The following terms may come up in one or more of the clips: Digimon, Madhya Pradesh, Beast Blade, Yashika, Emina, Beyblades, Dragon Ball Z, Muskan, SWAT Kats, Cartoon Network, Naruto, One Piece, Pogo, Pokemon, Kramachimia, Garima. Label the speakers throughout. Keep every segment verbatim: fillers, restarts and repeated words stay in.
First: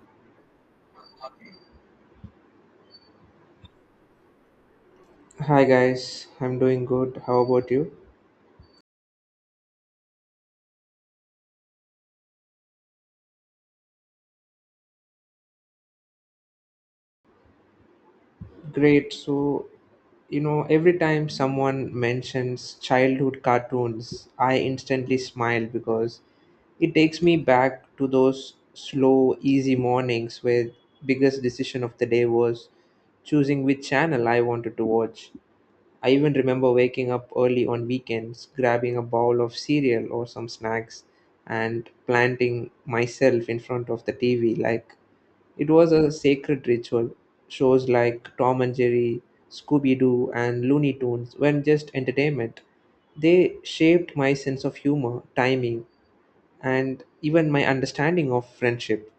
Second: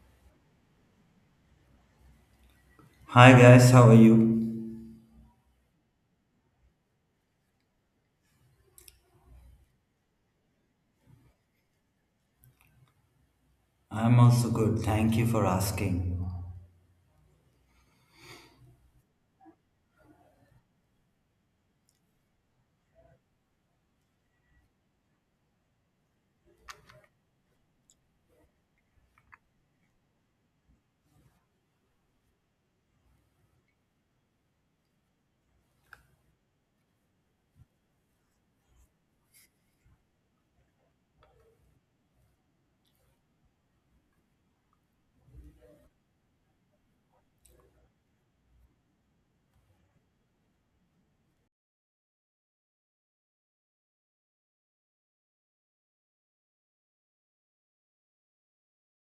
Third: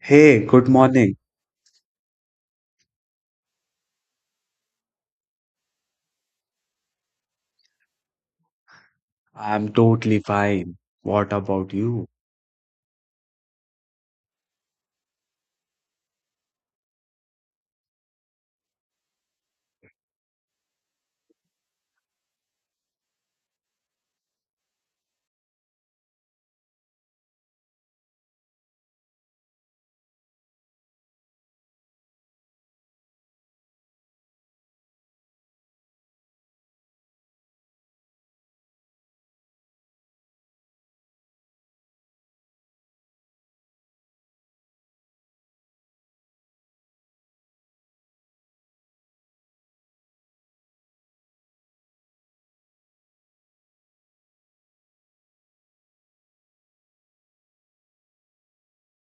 Speaker 1: Hey, good morning.
Speaker 2: Hi guys, how are you?
Speaker 3: Hi guys, I'm doing good. How about you?
Speaker 1: I'm totally fine. What about you?
Speaker 2: I'm also good. Thank you for asking.
Speaker 3: Great. So, you know, every time someone mentions childhood cartoons, I instantly smile because it takes me back to those slow, easy mornings where biggest decision of the day was choosing which channel I wanted to watch. I even remember waking up early on weekends, grabbing a bowl of cereal or some snacks, and planting myself in front of the T V like it was a sacred ritual. Shows like Tom and Jerry, Scooby Doo, and Looney Tunes weren't just entertainment, they shaped my sense of humor, timing, and even my understanding of friendship.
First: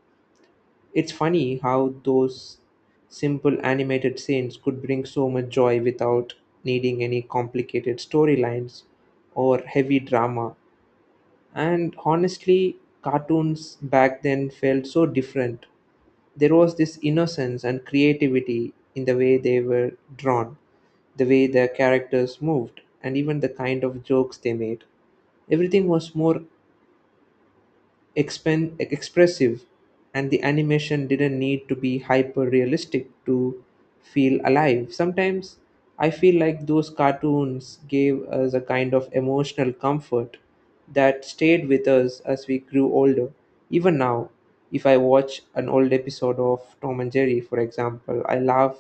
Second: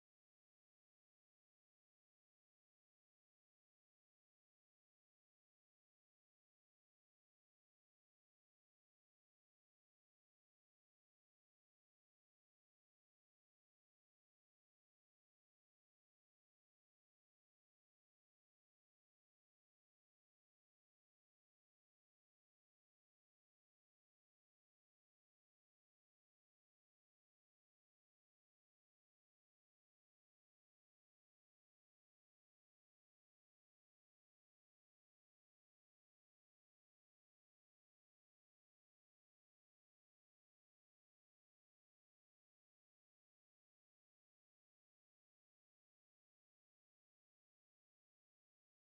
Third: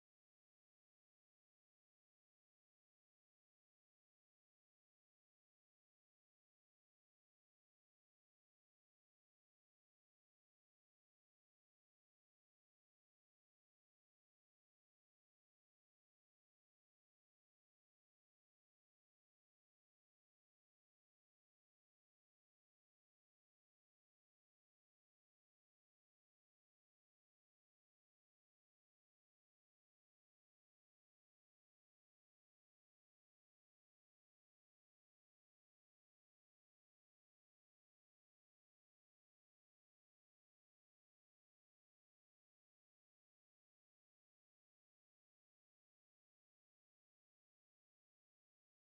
Speaker 3: It's funny how those simple animated scenes could bring so much joy without needing any complicated storylines or heavy drama. And honestly, cartoons back then felt so different. There was this innocence and creativity in the way they were drawn, the way the characters moved, and even the kind of jokes they made. Everything was more Expen expressive, and the animation didn't need to be hyper realistic to feel alive. Sometimes I feel like those cartoons gave us a kind of emotional comfort that stayed with us as we grew older. Even now, if I watch an old episode of Tom and Jerry, for example, I laugh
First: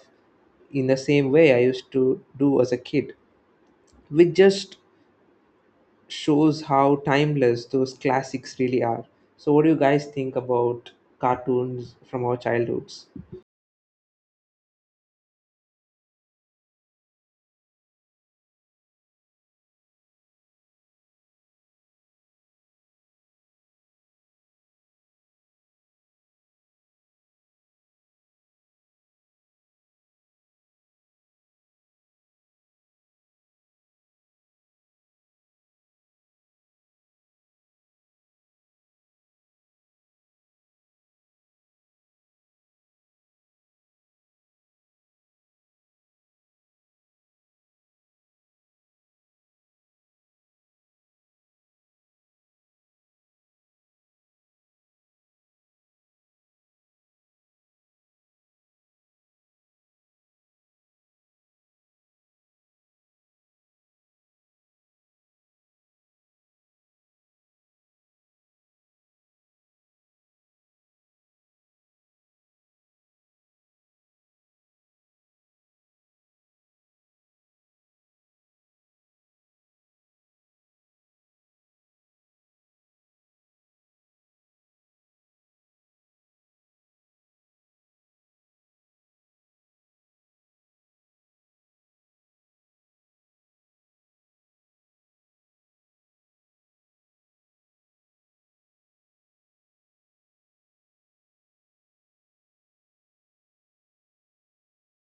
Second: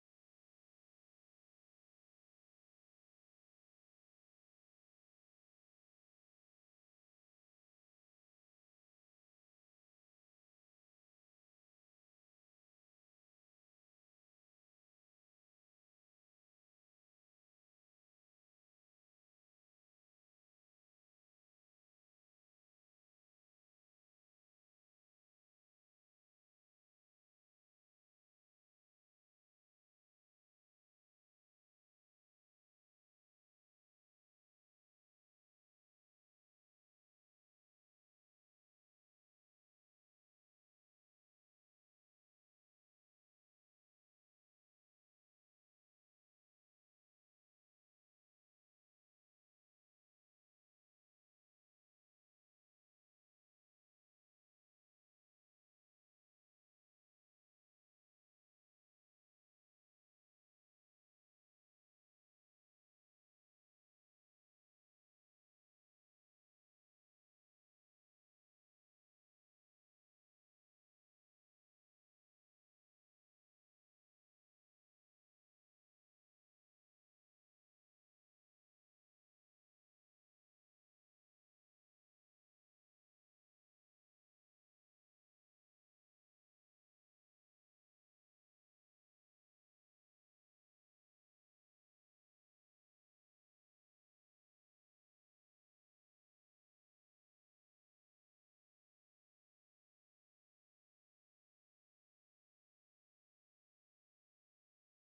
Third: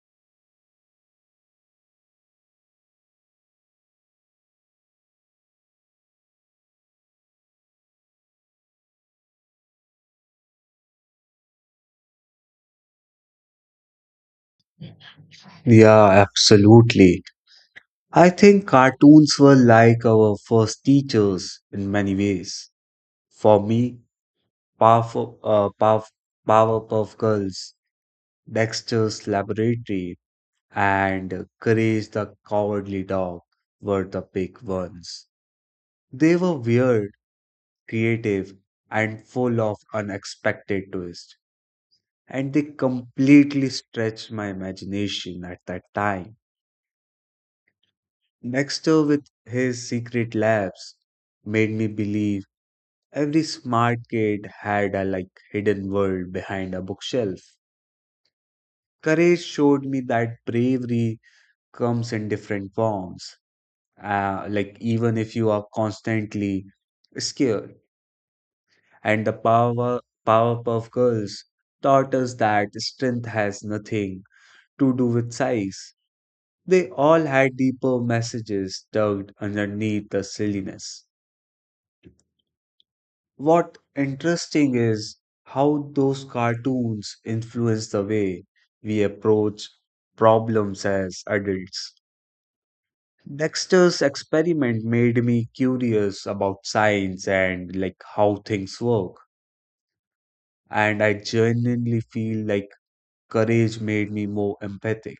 Speaker 3: in the same way I used to do as a kid, which just shows how timeless those classics really are. So, what do you guys think about cartoons from our childhoods?
Speaker 1: Yeah, absolutely. I think cartoons were like our first teachers in many ways. For me, Powerful, uh, Powerf Powerpuff Girls, Dexter's Laboratory, and Courage the Cowardly Dog were the big ones. They were weird, creative, and full of unexpected twists, and they completely stretched my imagination at that time. Dexter with his secret labs made me believe every smart kid had a like hidden world behind a bookshelf. Courage showed me that bravery comes in different forms. Uh, like even if you are constantly scared. And the power Powerpuff Girls taught us that strength has nothing to do with size. They all had deeper messages tucked underneath the silliness. What interesting is how those cartoons influence the way we approach problems as adults. Dexter's experiment made me curious about science and like how things work, and I genuinely feel like courage made me more empathic.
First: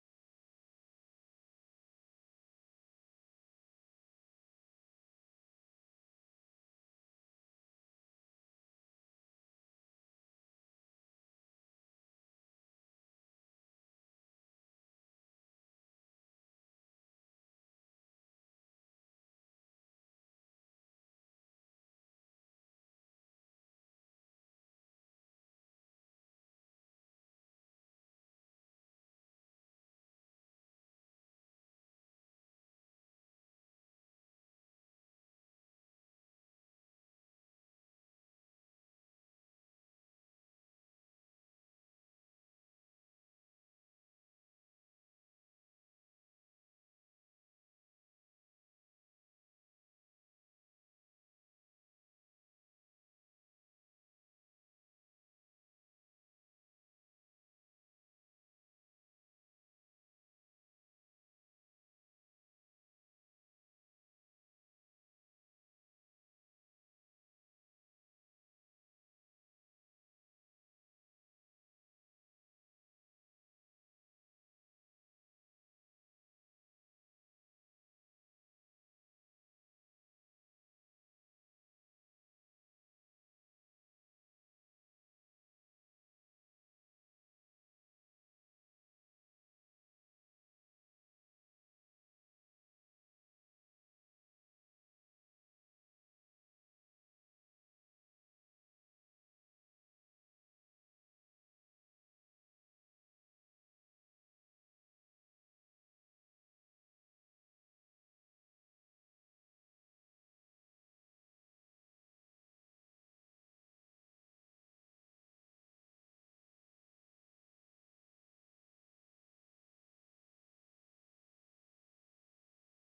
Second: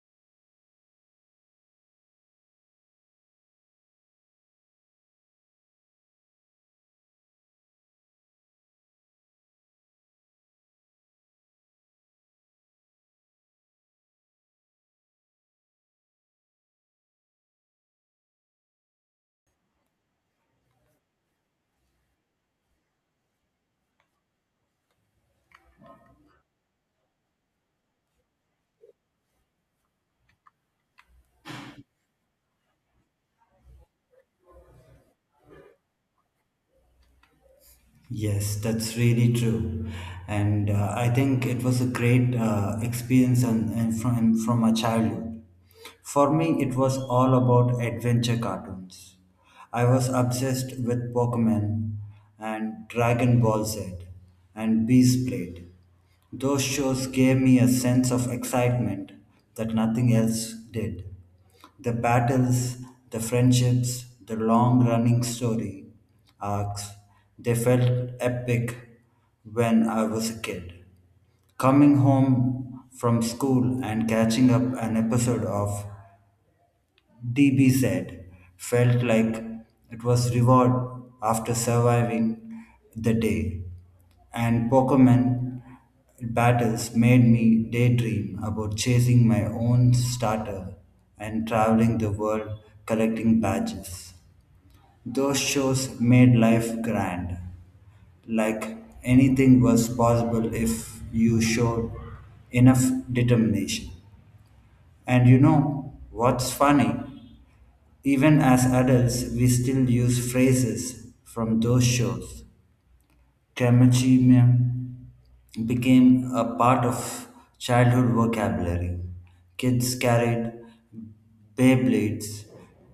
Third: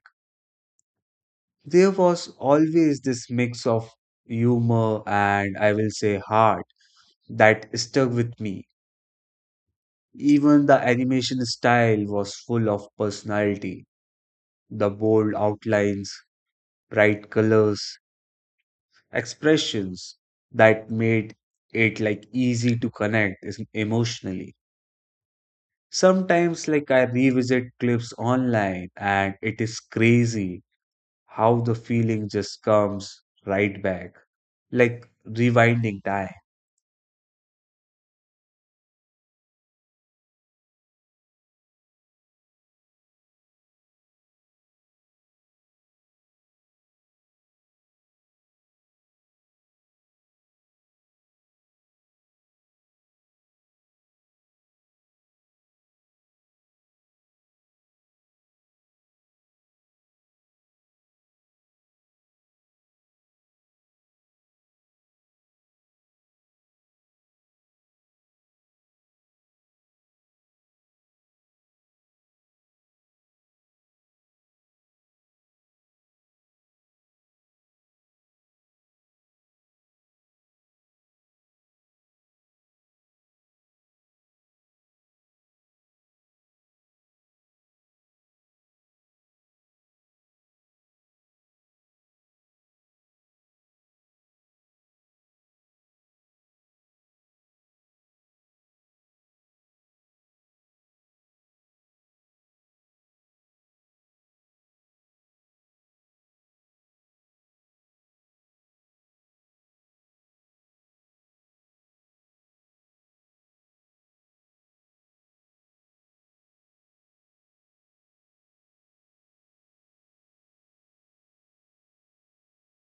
Speaker 1: There was always this mix of humor and I will say heart that stuck with me. Even the animation style was full of personality. The bold outlines, bright colors, expressions that made it like easy to connect is- emotionally. Sometimes like I revisit clips online and it is crazy how the feeling just comes right back, like rewinding time.
Speaker 2: Yes, that's really true. And uh, I think it was a great uh, experience and, and from, from my childhood. For me, it was all about adventure cartoons. I was obsessed with Pokemon and Dragon Ball Z and Beast Blade. Those shows gave me a sense of excitement that nothing else did. The battles, the friendships, the long running story arcs, they felt epic when I was a kid. Coming home from school and catching up an episode of D B said, felt like it was reward after surviving the day. And Pokemon battles made me daydream about chasing my own starter and traveling the world collecting badges. Those shows made life grand, like anything was possible if you showed enough determination. And you know what's funny? Even as adults, we still use phrases from those shows. Kramachimia became a part of childhood vocabulary. Kids carried Beyblades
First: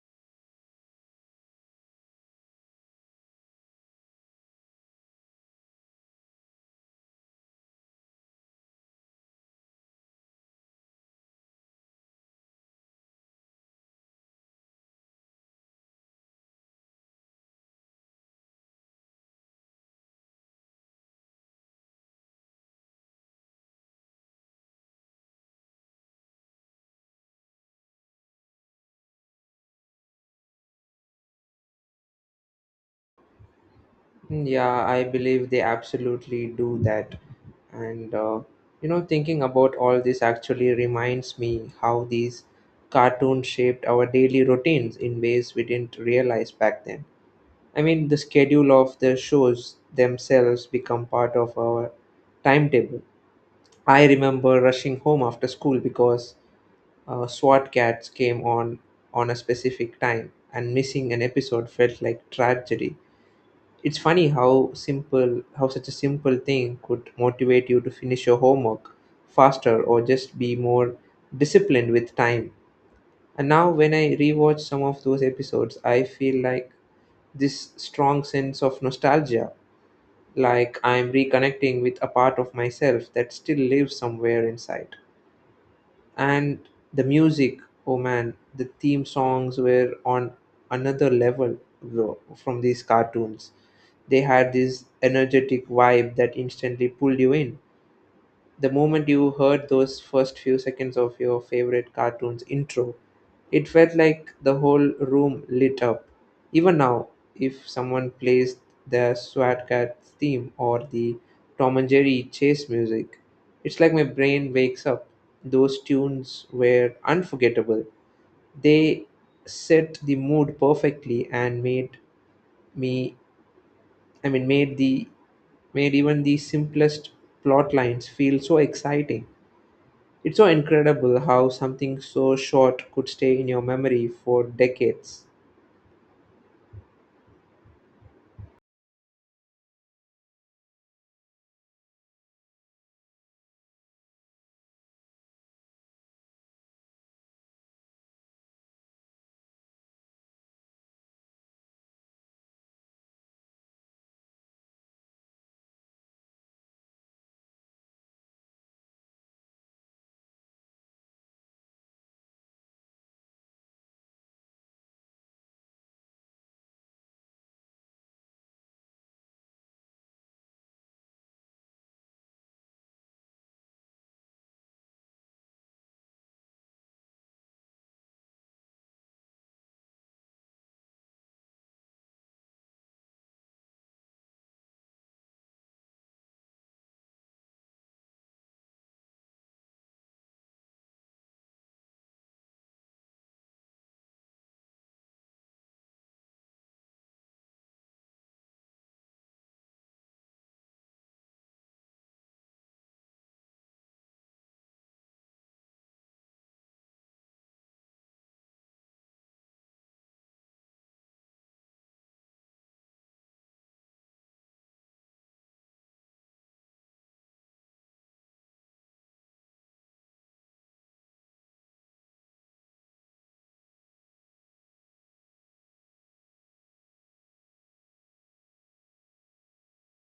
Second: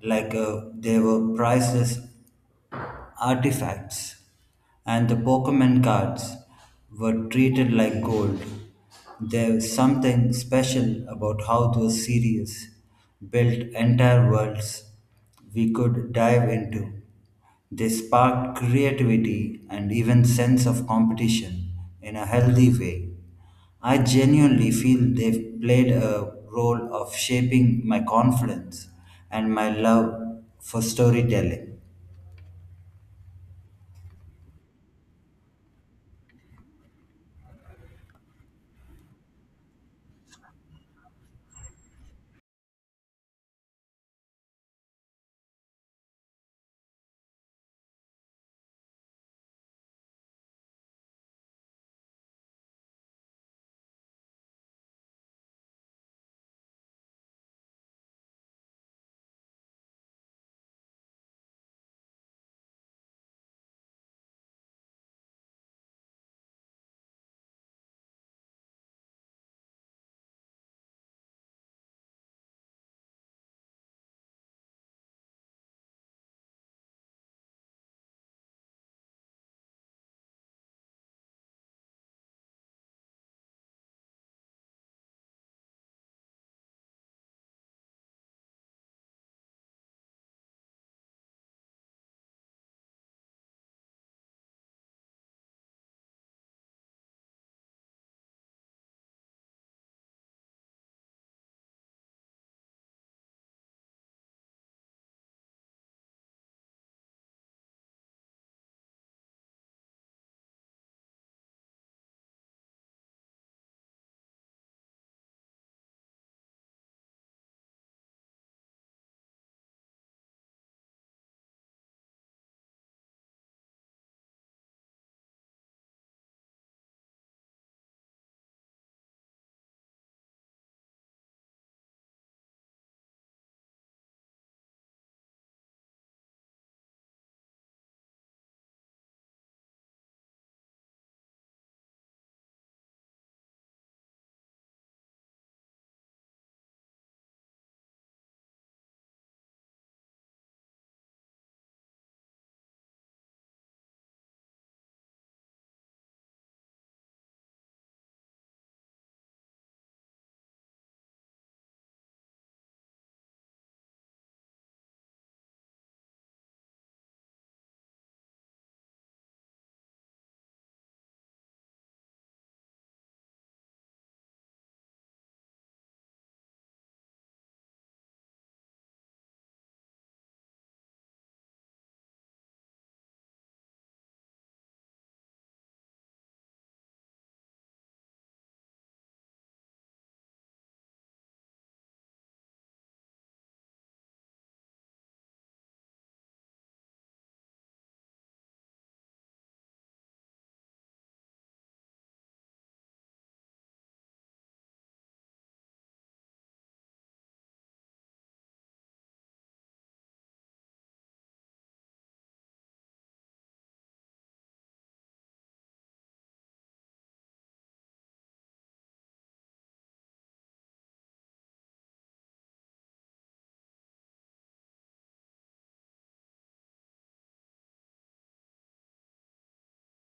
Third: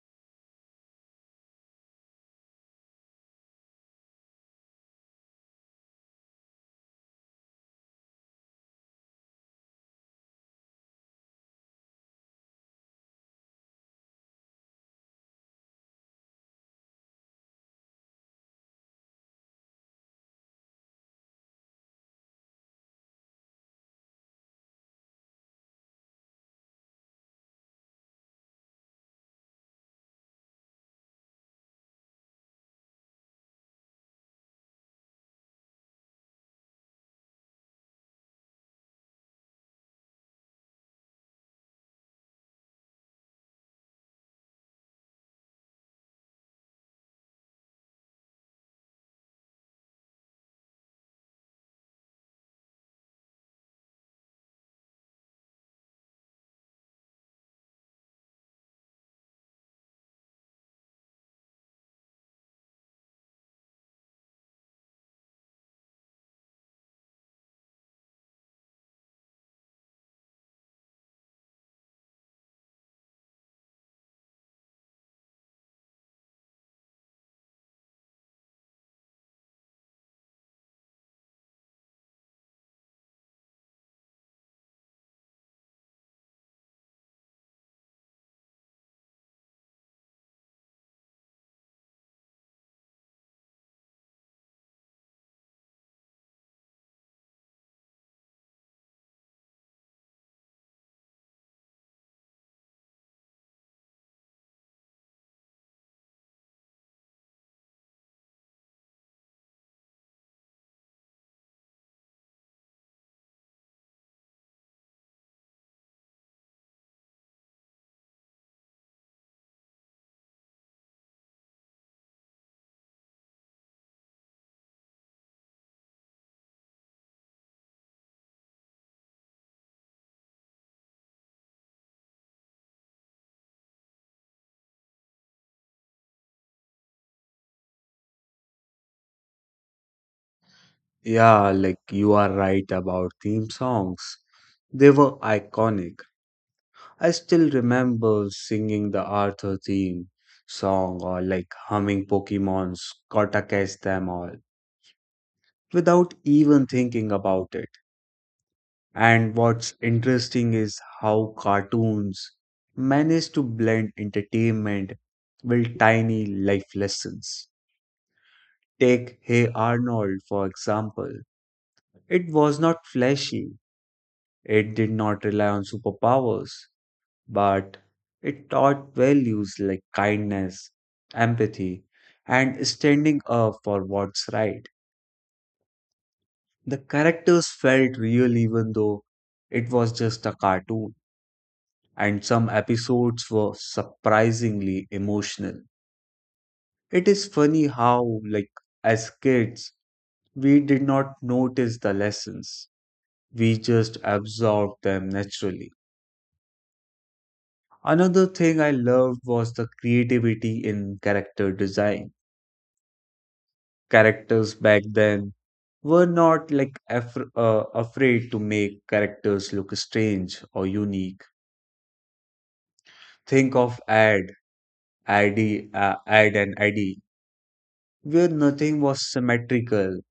Speaker 2: like uh, they were priceless artifacts, and the Pokemon cards were treated like gold. There's something special about how those series built entire worlds we could dive into. They sparked creativity and even sense of competition in a healthy way. I genuinely feel they've played a role of shaping my confidence and my love for storytelling.
Speaker 3: Yeah, I believe they absolutely do that. And, uh, you know, thinking about all this actually reminds me how these cartoons shaped our daily routines in ways we didn't realize back then. I mean, the schedule of the shows themselves become part of our timetable. I remember rushing home after school because Uh, SWAT cats came on on a specific time, and missing an episode felt like tragedy. It's funny how simple, how such a simple thing could motivate you to finish your homework faster or just be more disciplined with time. And now, when I rewatch some of those episodes, I feel like this strong sense of nostalgia, like I'm reconnecting with a part of myself that still lives somewhere inside. And the music, oh man, the theme songs were on another level, bro, from these cartoons. They had this energetic vibe that instantly pulled you in. The moment you heard those first few seconds of your favorite cartoon's intro, it felt like the whole room lit up. Even now, if someone plays the Swat Cat theme or the Tom and Jerry chase music, it's like my brain wakes up. Those tunes were unforgettable. They set the mood perfectly and made me, I mean, made the made even the simplest plot lines feel so exciting. It's so incredible how something so short could stay in your memory for decades.
Speaker 1: Yeah, like you are right about theme songs. They were iconic. I still remember singing the Arthur theme song or like humming Pokemon's Gotta Catch Them All without even thinking about it. And what's interesting is how cartoons manage to blend entertainment with tiny life lessons. Take Hey Arnold, for example. It was not flashy, it did not rely on superpowers, but it taught values like kindness, empathy, and standing up for what's right. The characters felt real even though it was just a cartoon, and some episodes were surprisingly emotional. It is funny how, like, as kids, we did not notice the lessons, we just absorb them naturally. Another thing I loved was the creativity in character design. Characters back then were not like af- uh, afraid to make characters look strange or unique. Think of ad, I D, uh, ad and I D, where nothing was symmetrical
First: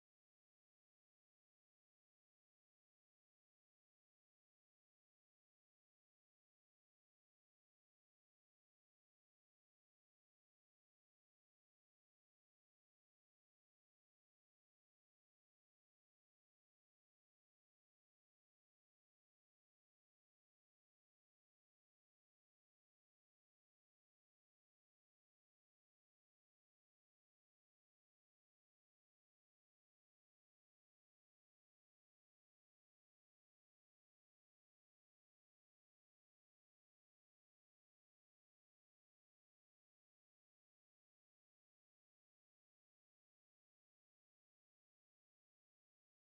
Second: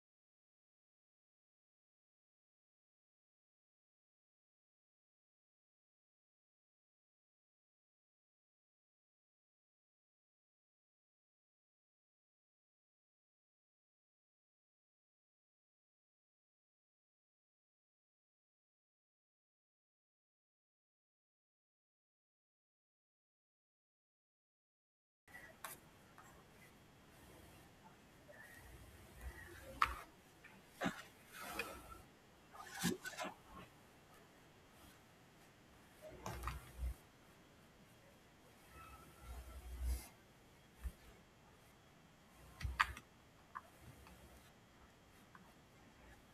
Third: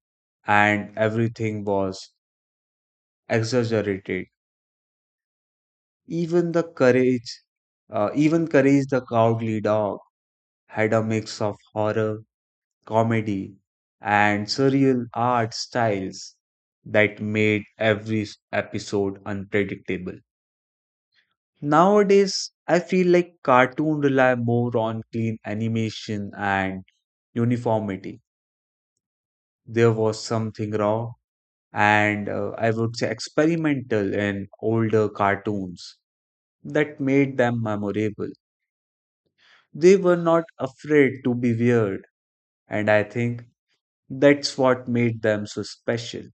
Speaker 1: and everything was exaggerated. Even the courage, uh, even Courage the Cowardly Dog had a mix of horror comedy and surreal art styles that made every episode unpredictable. Nowadays, I feel like cartoons rely more on clean animation and uniformity. There was something raw and uh, I would say experimental in older cartoons that made them memorable. They were not afraid to be weird, and I think that's what made them so special.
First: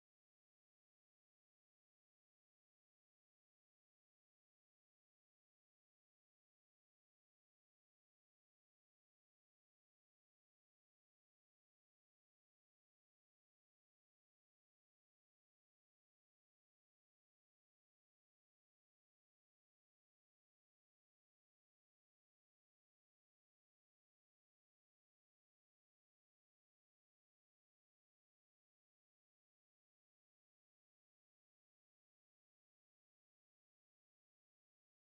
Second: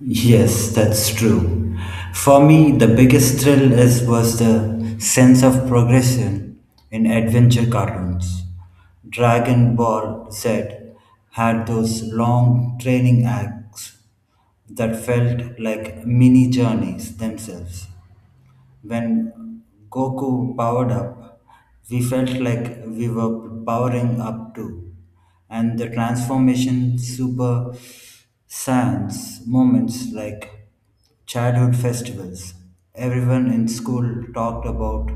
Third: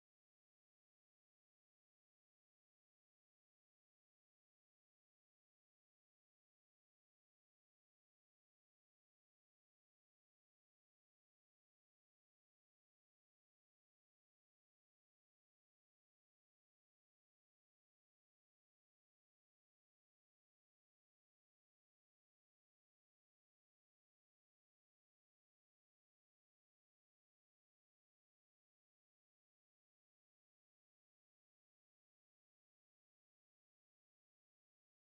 Speaker 2: Yes, that's true. For me, the biggest thrill is was the sense of progression in adventure cartoons. Dragon Ball Z had those long training acts that felt like mini journeys themselves. When Goku powered up, we felt like we were powering up too. And the transformation super science moments like childhood festivals. Everyone in school talked about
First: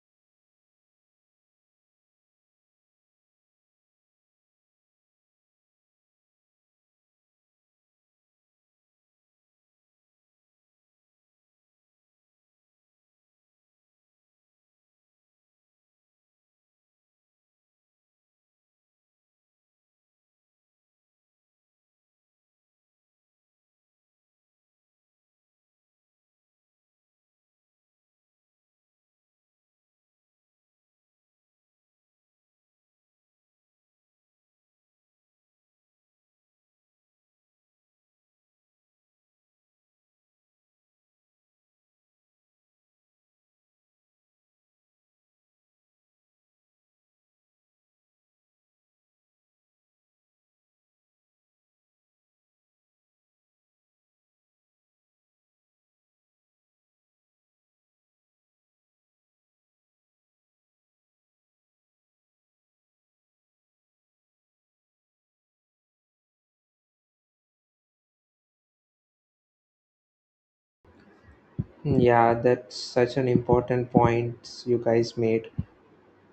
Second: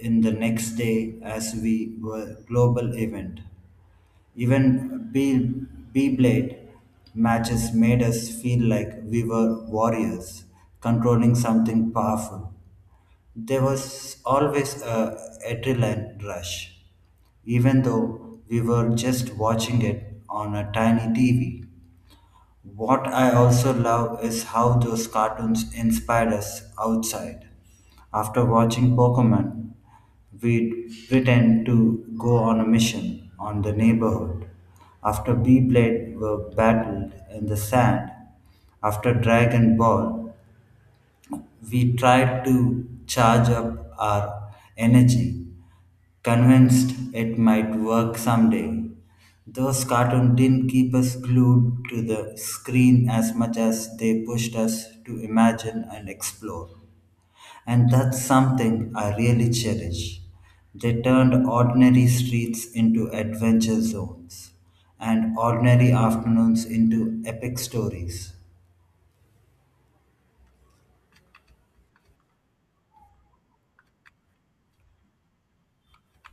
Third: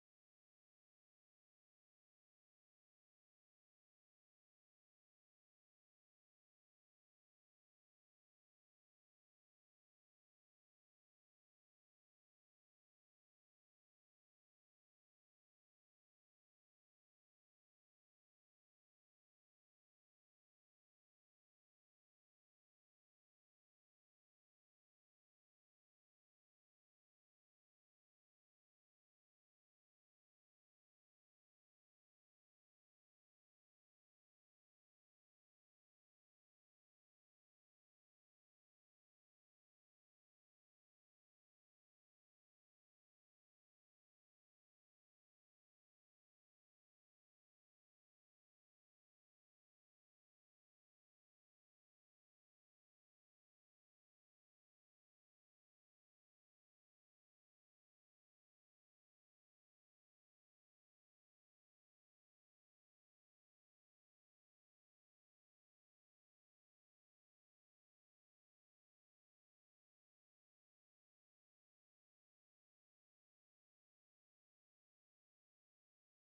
Speaker 2: in the next day as we were global event. Even B- B-Blade matches made us feel like we were warriors controlling something powerful. There was always a adrenaline rush, even though we were just watching it on a tiny T V. What I also love is how those cartoons inspired us outside. After watching Pokemon, we'd pretend to go on a mission on the neighborhood. After Beyblade were battled in the sand, after Dragon Ball, we tried to charge up our energy convinced it might work someday. Those cartoons didn't keep us glued to the screen as much as they pushed us to imagine and explore. And that's something I really cherish. They turned ordinary streets into adventure zones and ordinary afternoons into epic stories.
Speaker 3: Yeah, that's such an important point you guys made.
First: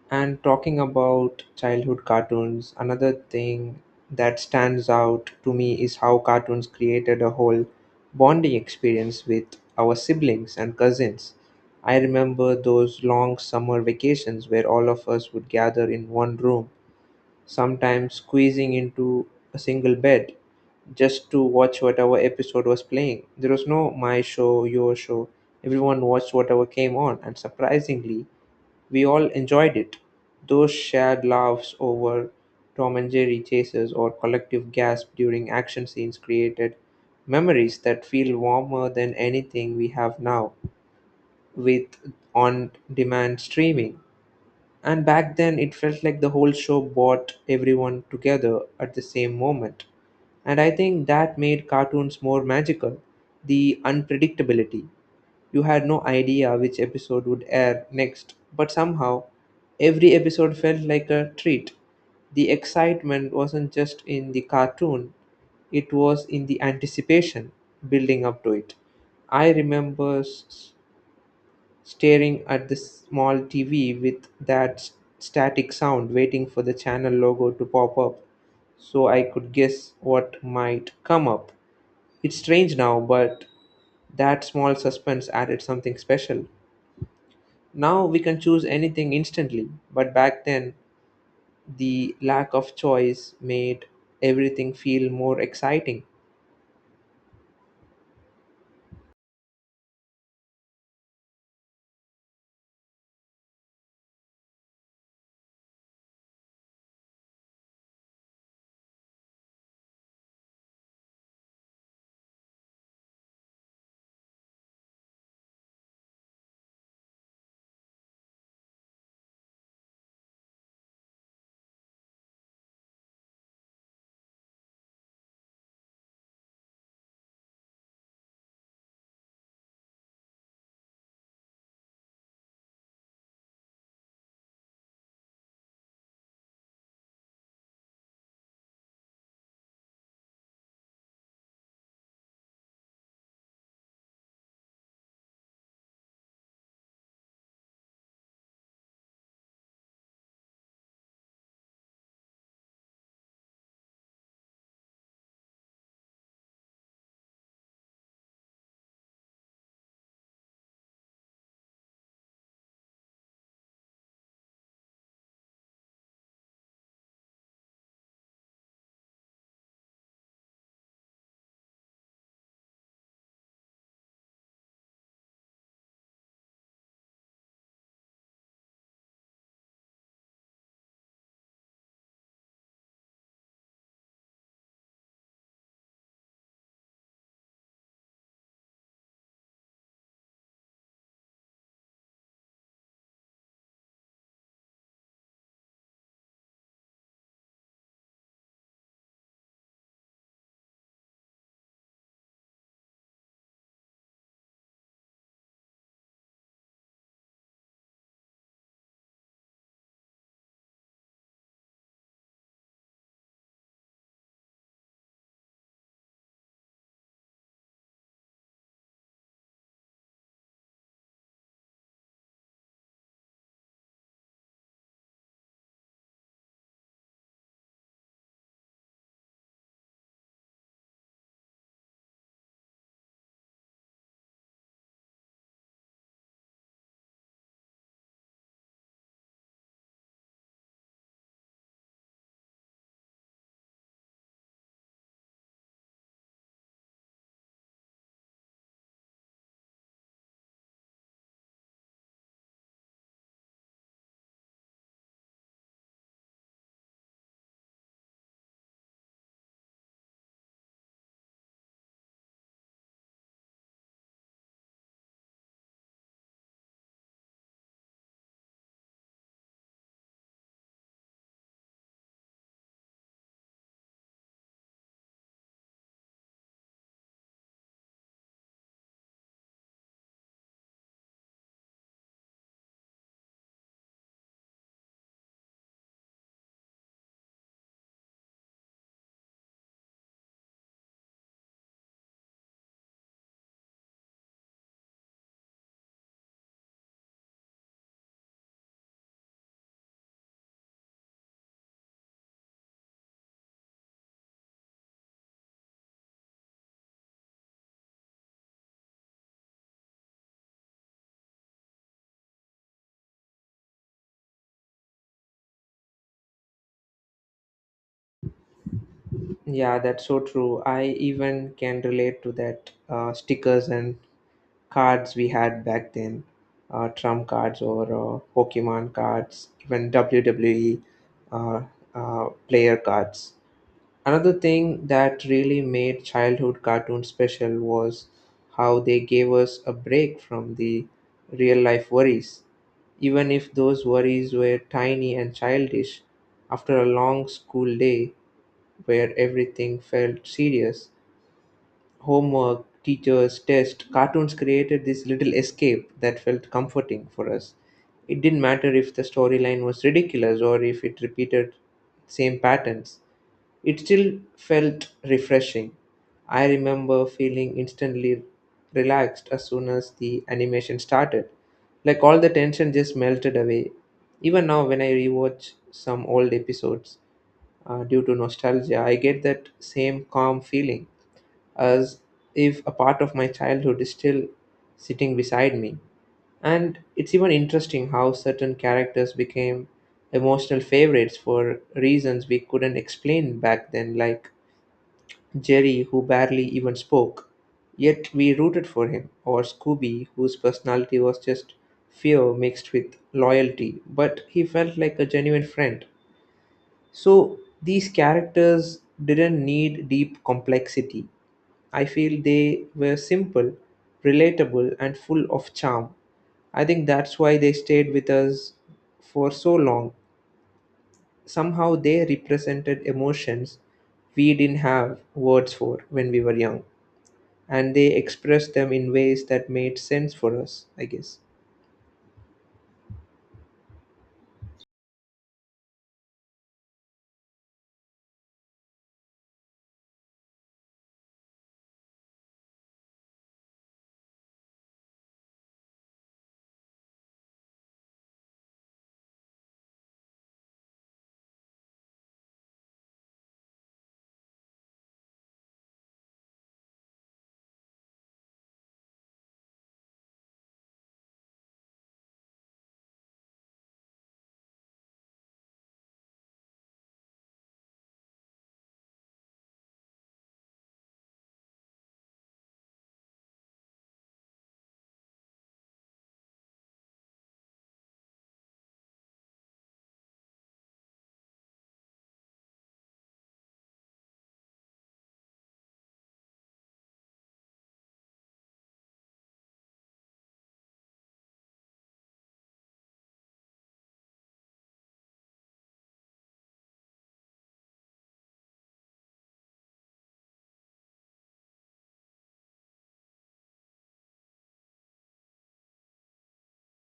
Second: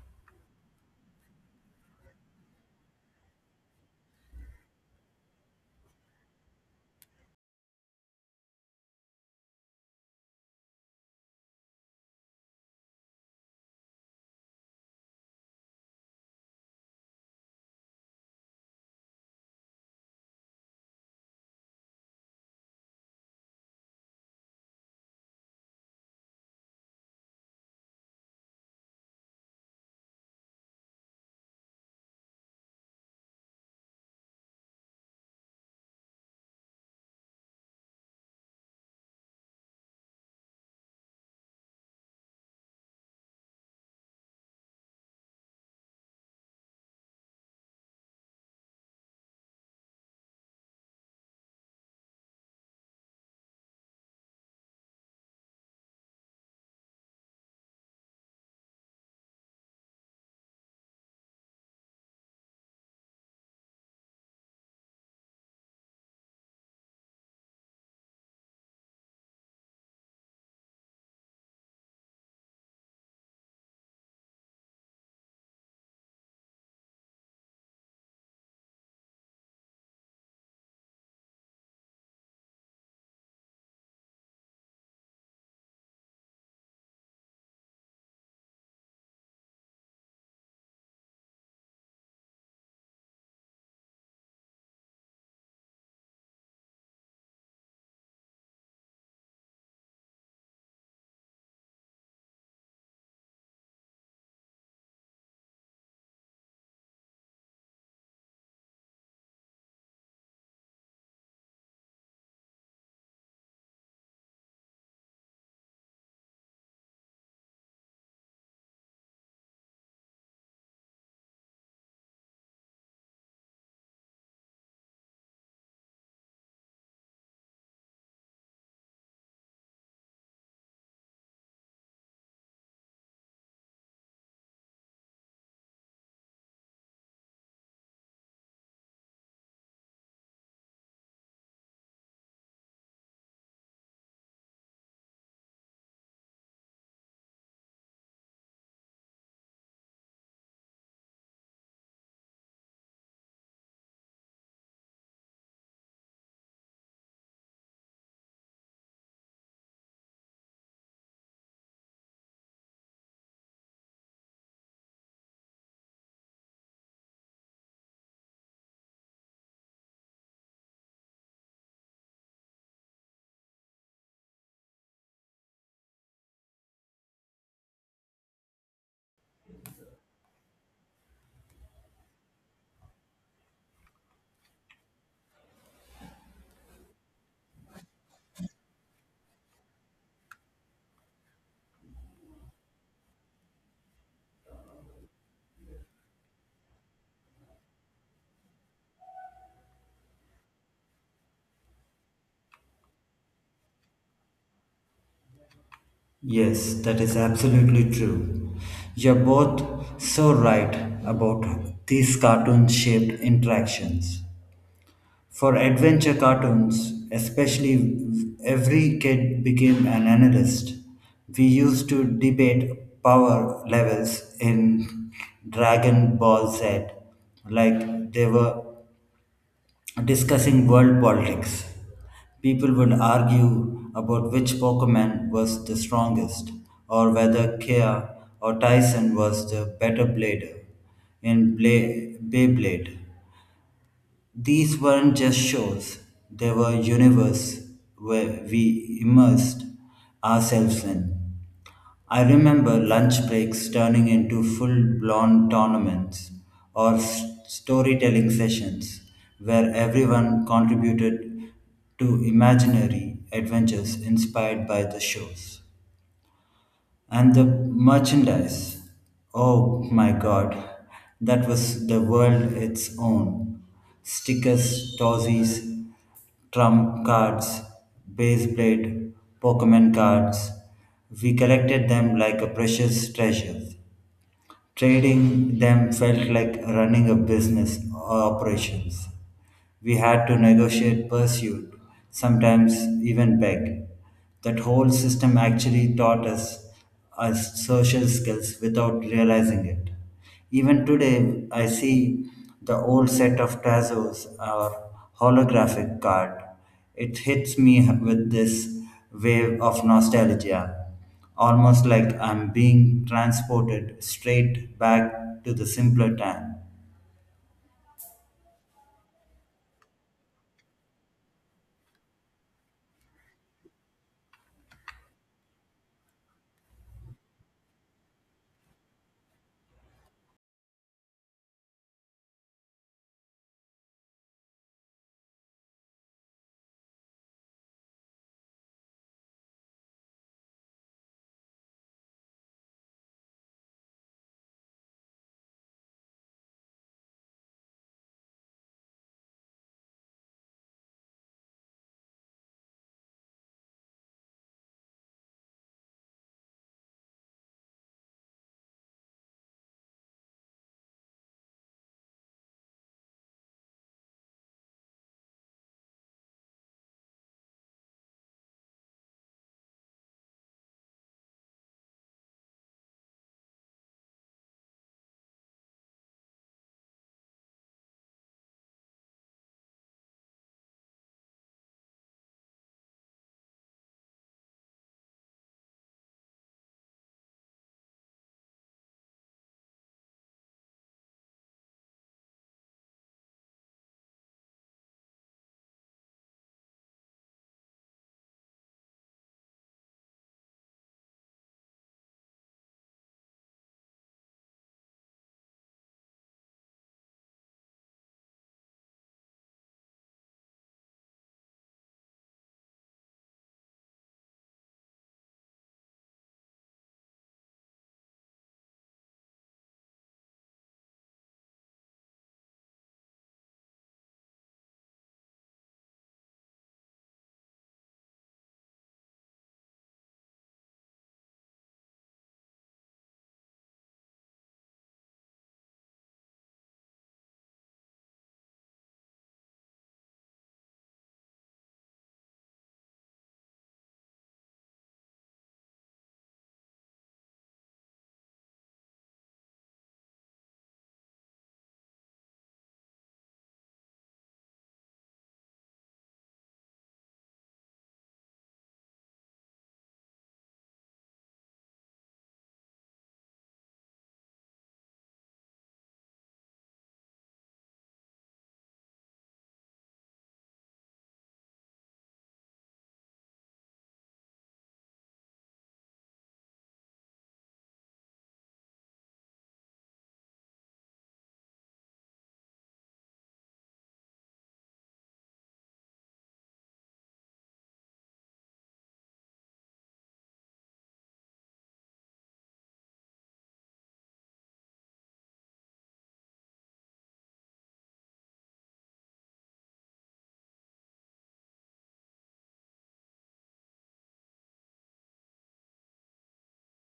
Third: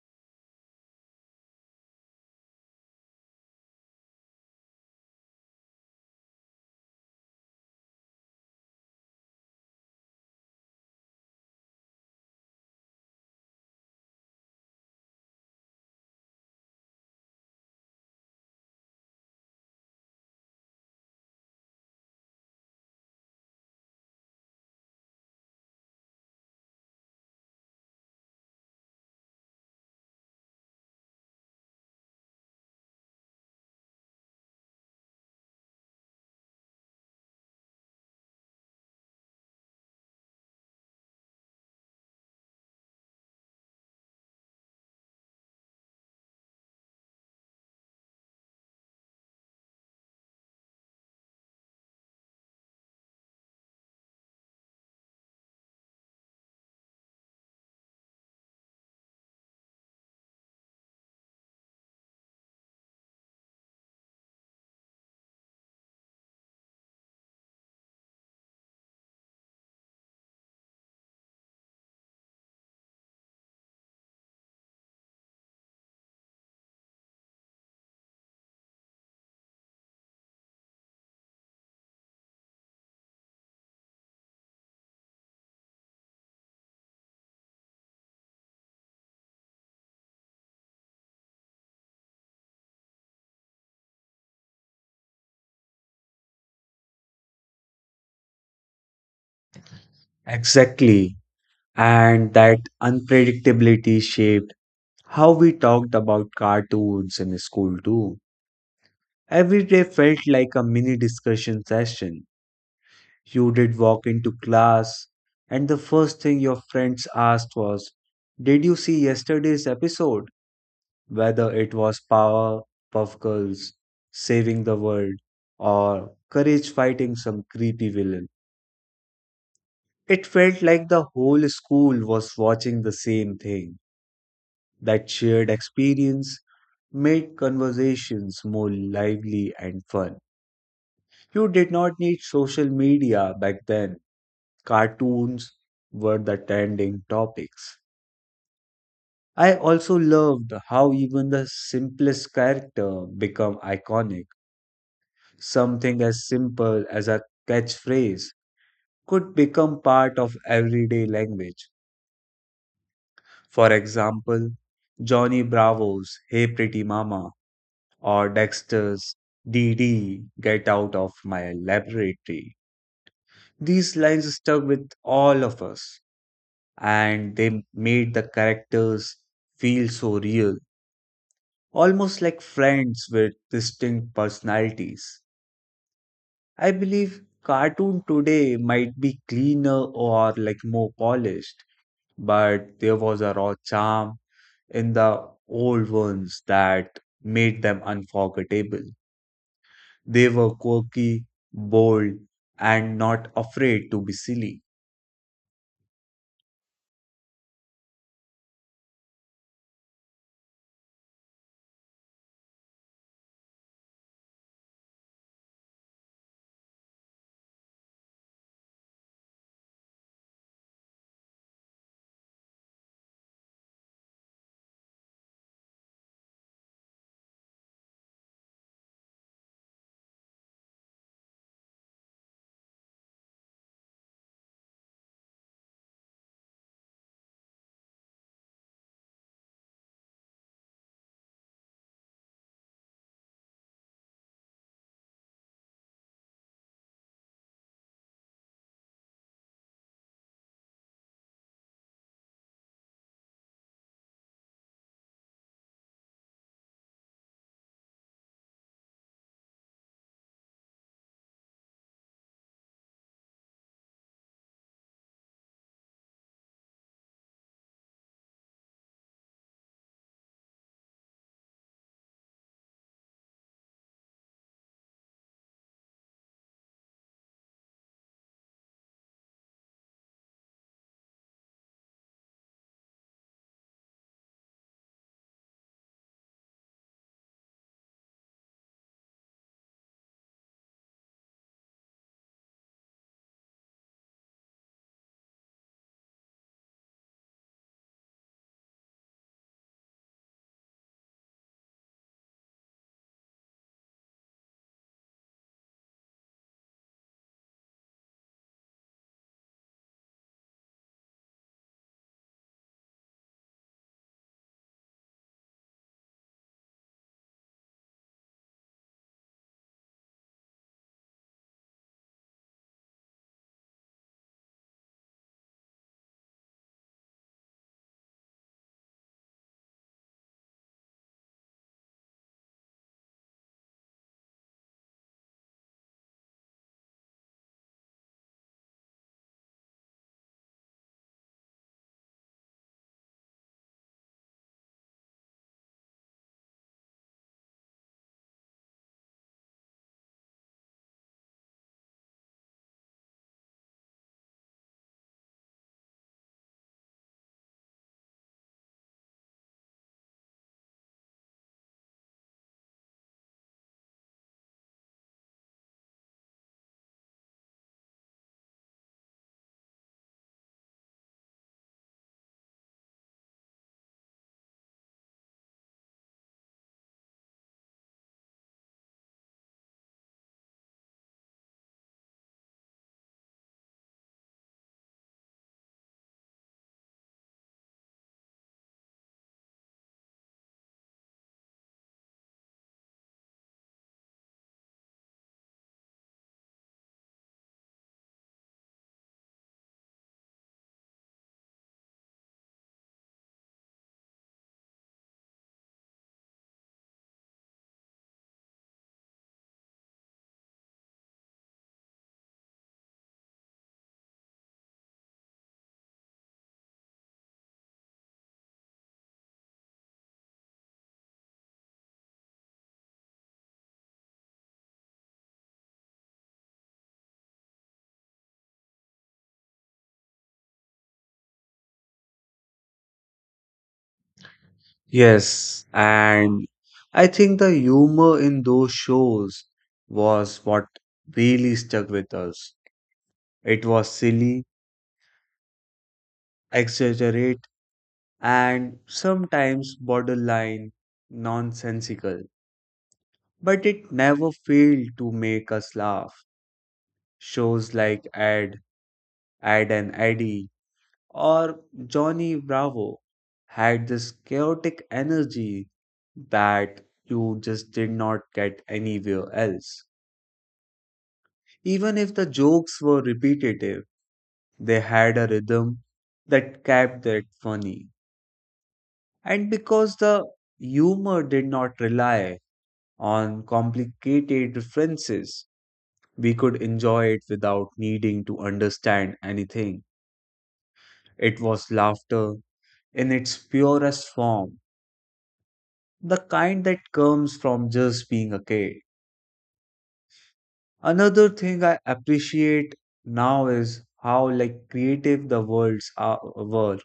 Speaker 3: And talking about childhood cartoons, another thing that stands out to me is how cartoons created a whole bonding experience with our siblings and cousins. I remember those long summer vacations where all of us would gather in one room sometimes squeezing into a single bed just to watch whatever episode was playing. There was no my show, your show. Everyone watched whatever came on, and surprisingly, we all enjoyed it. Those shared laughs over Tom and Jerry chases or collective gasp during action scenes created memories that feel warmer than anything we have now with on demand streaming. And back then, it felt like the whole show brought everyone together at the same moment. And I think that made cartoons more magical the unpredictability. You had no idea which episode would air next, but somehow, every episode felt like a treat. The excitement wasn't just in the cartoon, it was in the anticipation building up to it. I remember s- staring at the small T V with that s- static sound, waiting for the channel logo to pop up so I could guess what might come up. It's strange now, but that small suspense added something special. Now we can choose anything instantly, but back then the lack of choice made everything feel more exciting.
Speaker 1: Exactly, and that unpredictability shaped how we talked about cartoons in school too. Every day felt like a mini discussion session. You did walk into class, and the first thing your friends asked was, "Did you see yesterday's episode?" Whether it was Power Puff Girls saving the world or Courage fighting some creepy villain. It felt like the whole school was watching the same thing. That shared experience made conversations more lively and fun. You did not need social media back then. Cartoons were the trending topics. I also loved how even the simplest character become iconic. Something as simple as a catchphrase could become part of everyday language. For example, Johnny Bravo's "Hey Pretty Mama" or Dexter's "D D Get Out of My Laboratory." These lines stuck with all of us, and they made the characters feel so real, almost like friends with distinct personalities. I believe cartoon today might be cleaner or like more polished, but there was a raw charm in the old ones that made them unforgettable. They were quirky, bold, and not afraid to be silly.
Speaker 2: Yes, that is absolutely true. You're both so right about these cartoon shaped interactions. For adventure cartoons, especially, every kid became an analyst. We used to debate power levels in Dragon Ball Z, like they were discussing world politics. People would argue about which Pokemon was the strongest, or whether Kea or Tyson was the better blader in Bla- Beyblade. These weren't just shows, they were universe where we immersed ourselves in. I remember lunch breaks turning into full blown tournaments or s- storytelling sessions where everyone contributed to imaginary adventures inspired by the shows. And the merchandise. Oh my god, that was the world its own. Stickers, tossies, trump cards, base blade, Pokemon cards. We collected them like a precious treasure. Trading them felt like running a business or operations. We had to negotiate pursuit, sometimes even beg. That whole system actually taught us us social skills without realizing it. Even today, I see the old set of tazos or holographic card. It hits me with this wave of nostalgia, almost like I'm being transported straight back to the simpler time.
Speaker 3: Yeah, that's so true. I even can relate to that uh, stickers and cards we had back then uh, trump cards or uh, pokemon cards even wwe uh, uh, player cards another thing that really made childhood cartoons special was how they gave us a break from the real life worries even if those worries were tiny and childish after a long school day where everything felt serious homework, teachers, tests, cartoons created this little escape that felt comforting for us. It didn't matter if the storyline was ridiculous or if it repeated same patterns. It still felt refreshing. I remember feeling instantly relaxed as soon as the animation started. Like all the tension just melted away. Even now, when I rewatch some old episodes uh, due to nostalgia, I get that same calm feeling as if a part of my childhood is still sitting beside me. And it's even interesting how certain characters became emotional favorites for reasons we couldn't explain back then, like Jerry, who barely even spoke, yet we rooted for him, or Scooby, whose personality was just fear mixed with loyalty, but he felt like a genuine friend. So these characters didn't need deep complexity. I feel they were simple, relatable, and full of charm. I think that's why they stayed with us for so long. Somehow they represented emotions we didn't have words for when we were young, and they expressed them in ways that made sense for us, I guess.
Speaker 1: Yes, and I think the humor in those shows was what really stuck with us. It was silly, exaggerate, and sometimes borderline nonsensical, but it never failed to make us laugh. Shows like Ed, Ed and Eddie, or Johnny Bravo had this chaotic energy that you just did not get anywhere else. Even if the jokes were repetitive, they had a rhythm that kept it funny. And because the humor did not rely on complicated references, we could enjoy it without needing to understand anything. It was laughter in its purest form, the kind that comes from just being a kid. Another thing I appreciate now is how like creative the worlds are, were.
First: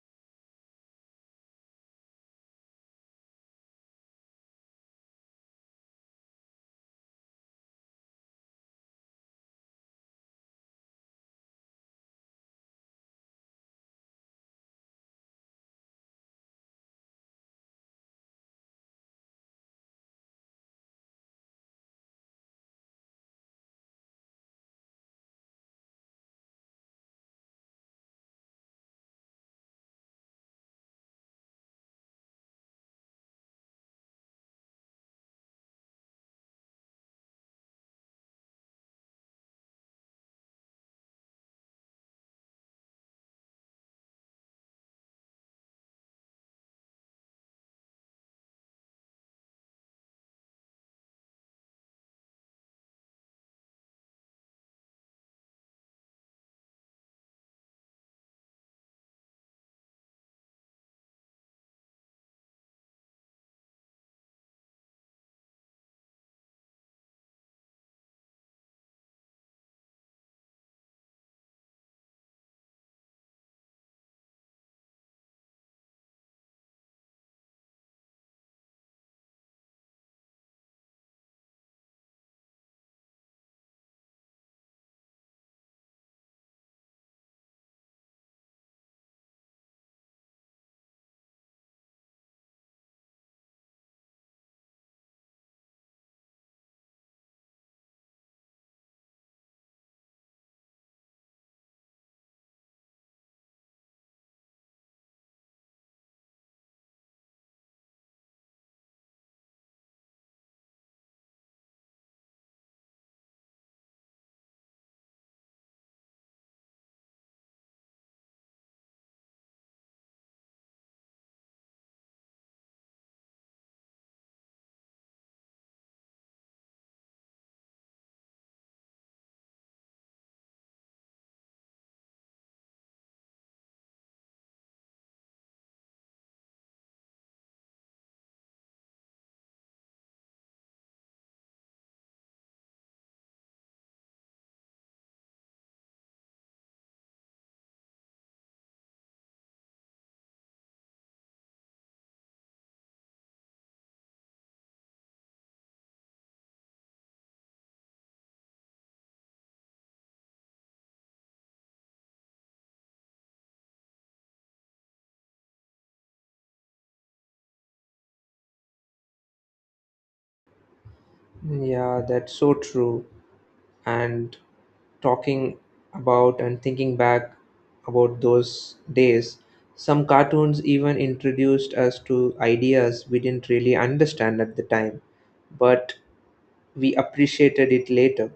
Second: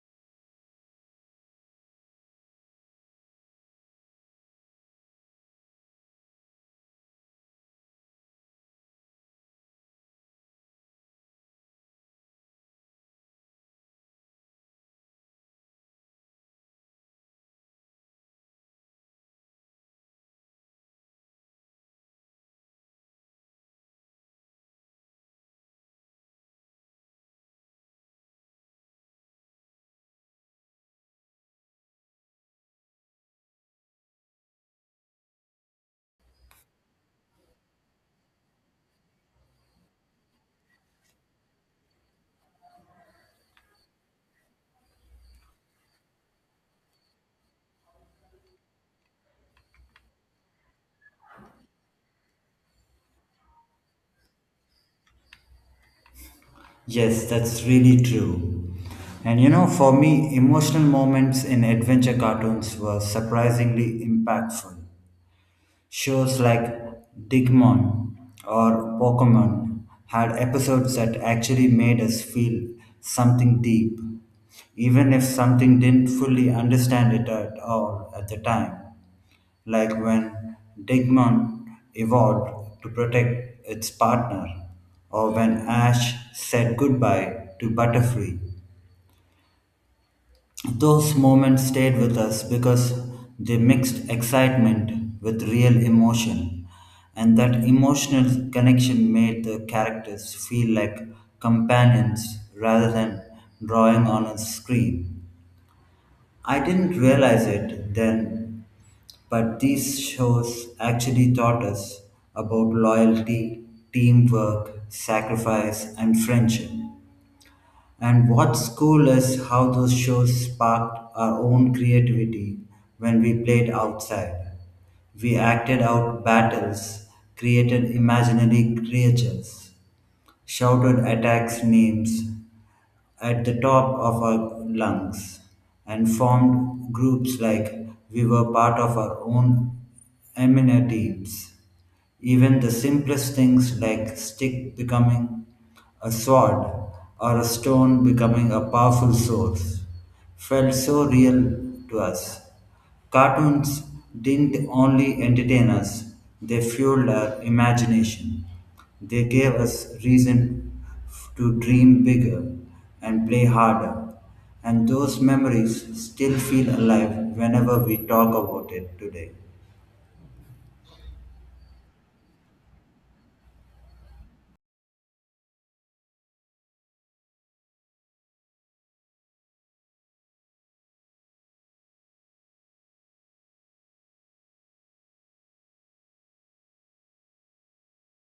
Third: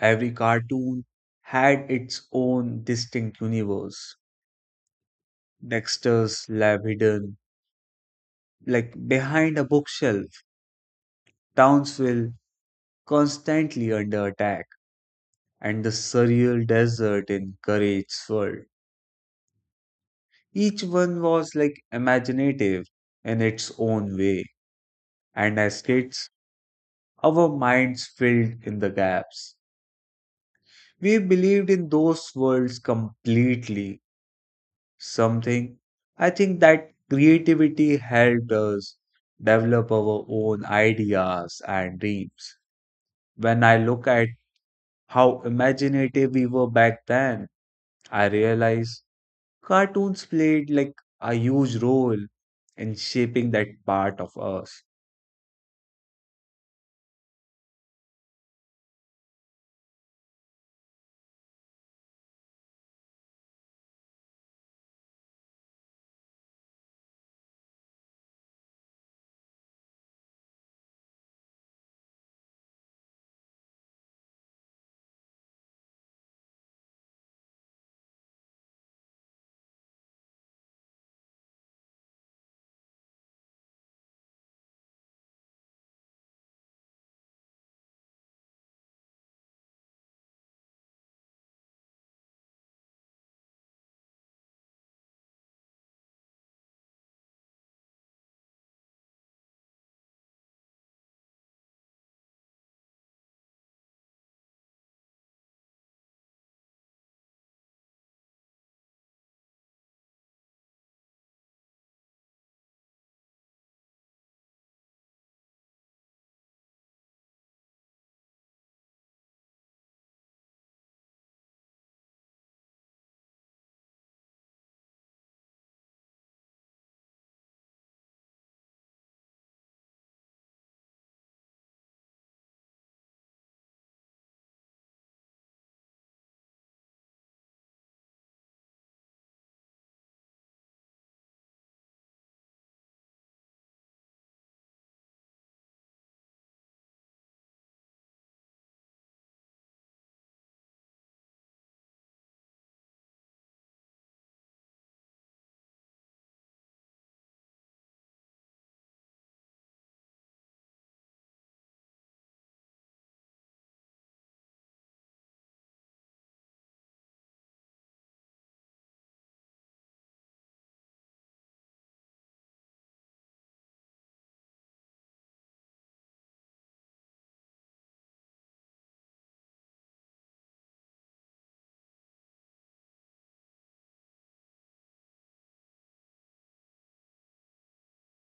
Speaker 1: Every cartoon had its own distinct universe. Dexter's lab hidden, like behind a bookshelf, Townsville constantly under attack, and the surreal desert in Courage's world. Each one was like imaginative in its own way, and as kids, our minds filled in the gaps. We believed in those worlds completely something. I think that creativity helped us develop our own ideas and dreams. When I look at how imaginative we were back then, I realize cartoons played like a huge role in shaping that part of us.
Speaker 2: Yes, that's really true. And you know, for me, emotional moments in adventure cartoons were surprisingly impactful. Shows like Digimon or Pokemon had episodes that actually made us feel something deep, even if something didn't fully understand it at all at the time like when Digimon evolved to protect its partner, or when Ash said goodbye to Butterfree. Those moments stayed with us because they mixed excitement with real emotion, and that emotional connection made the characters feel like companions rather than drawing on a screen. I didn't realize it then, but these shows actually taught us about loyalty, teamwork, sacrifice, and friendship. And what's cool is how those shows sparked our own creativity when we played outside. We acted out battles, created imaginary creatures, shouted attacks names at the top of our lungs, and formed groups like we were part of our own Emina teams. Even the simplest things like stick becoming a sword or a stone becoming a powerful source felt so real to us. Cartoons didn't only entertain us, they fueled our imagination. They gave us reason f- to dream bigger and play harder. And those memories still feel alive whenever we talk about it today.
Speaker 3: Yeah, that's so true. And talking about and thinking back about those days, some cartoons even introduced us to ideas we didn't really understand at the time, but we appreciated it later,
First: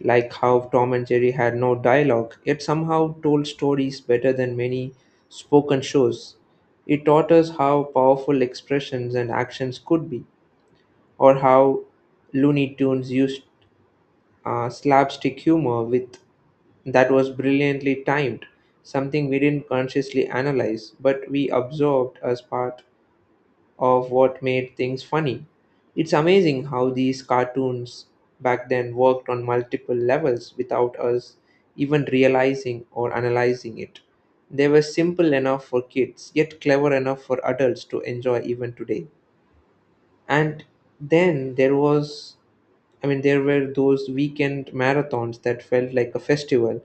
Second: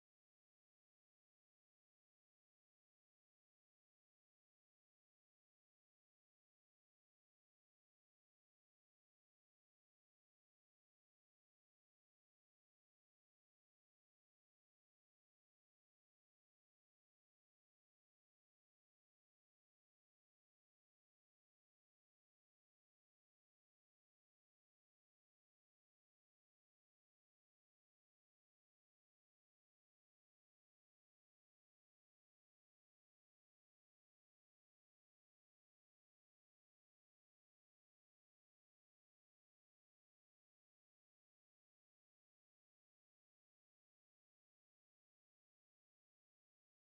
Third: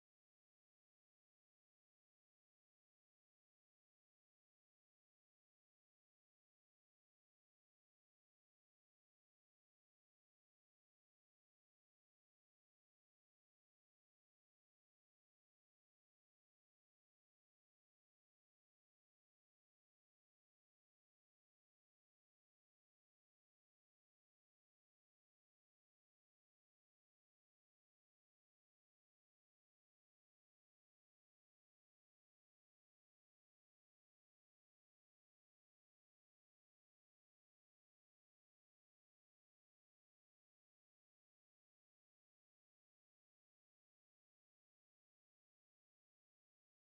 Speaker 3: like how Tom and Jerry had no dialogue, yet somehow told stories better than many spoken shows. It taught us how powerful expressions and actions could be, or how Looney Tunes used uh, slapstick humor with that was brilliantly timed, something we didn't consciously analyze, but we absorbed as part of what made things funny. It's amazing how these cartoons back then worked on multiple levels without us even realizing or analyzing it. They were simple enough for kids, yet clever enough for adults to enjoy even today. And then there was I mean, there were those weekend marathons that felt like a festival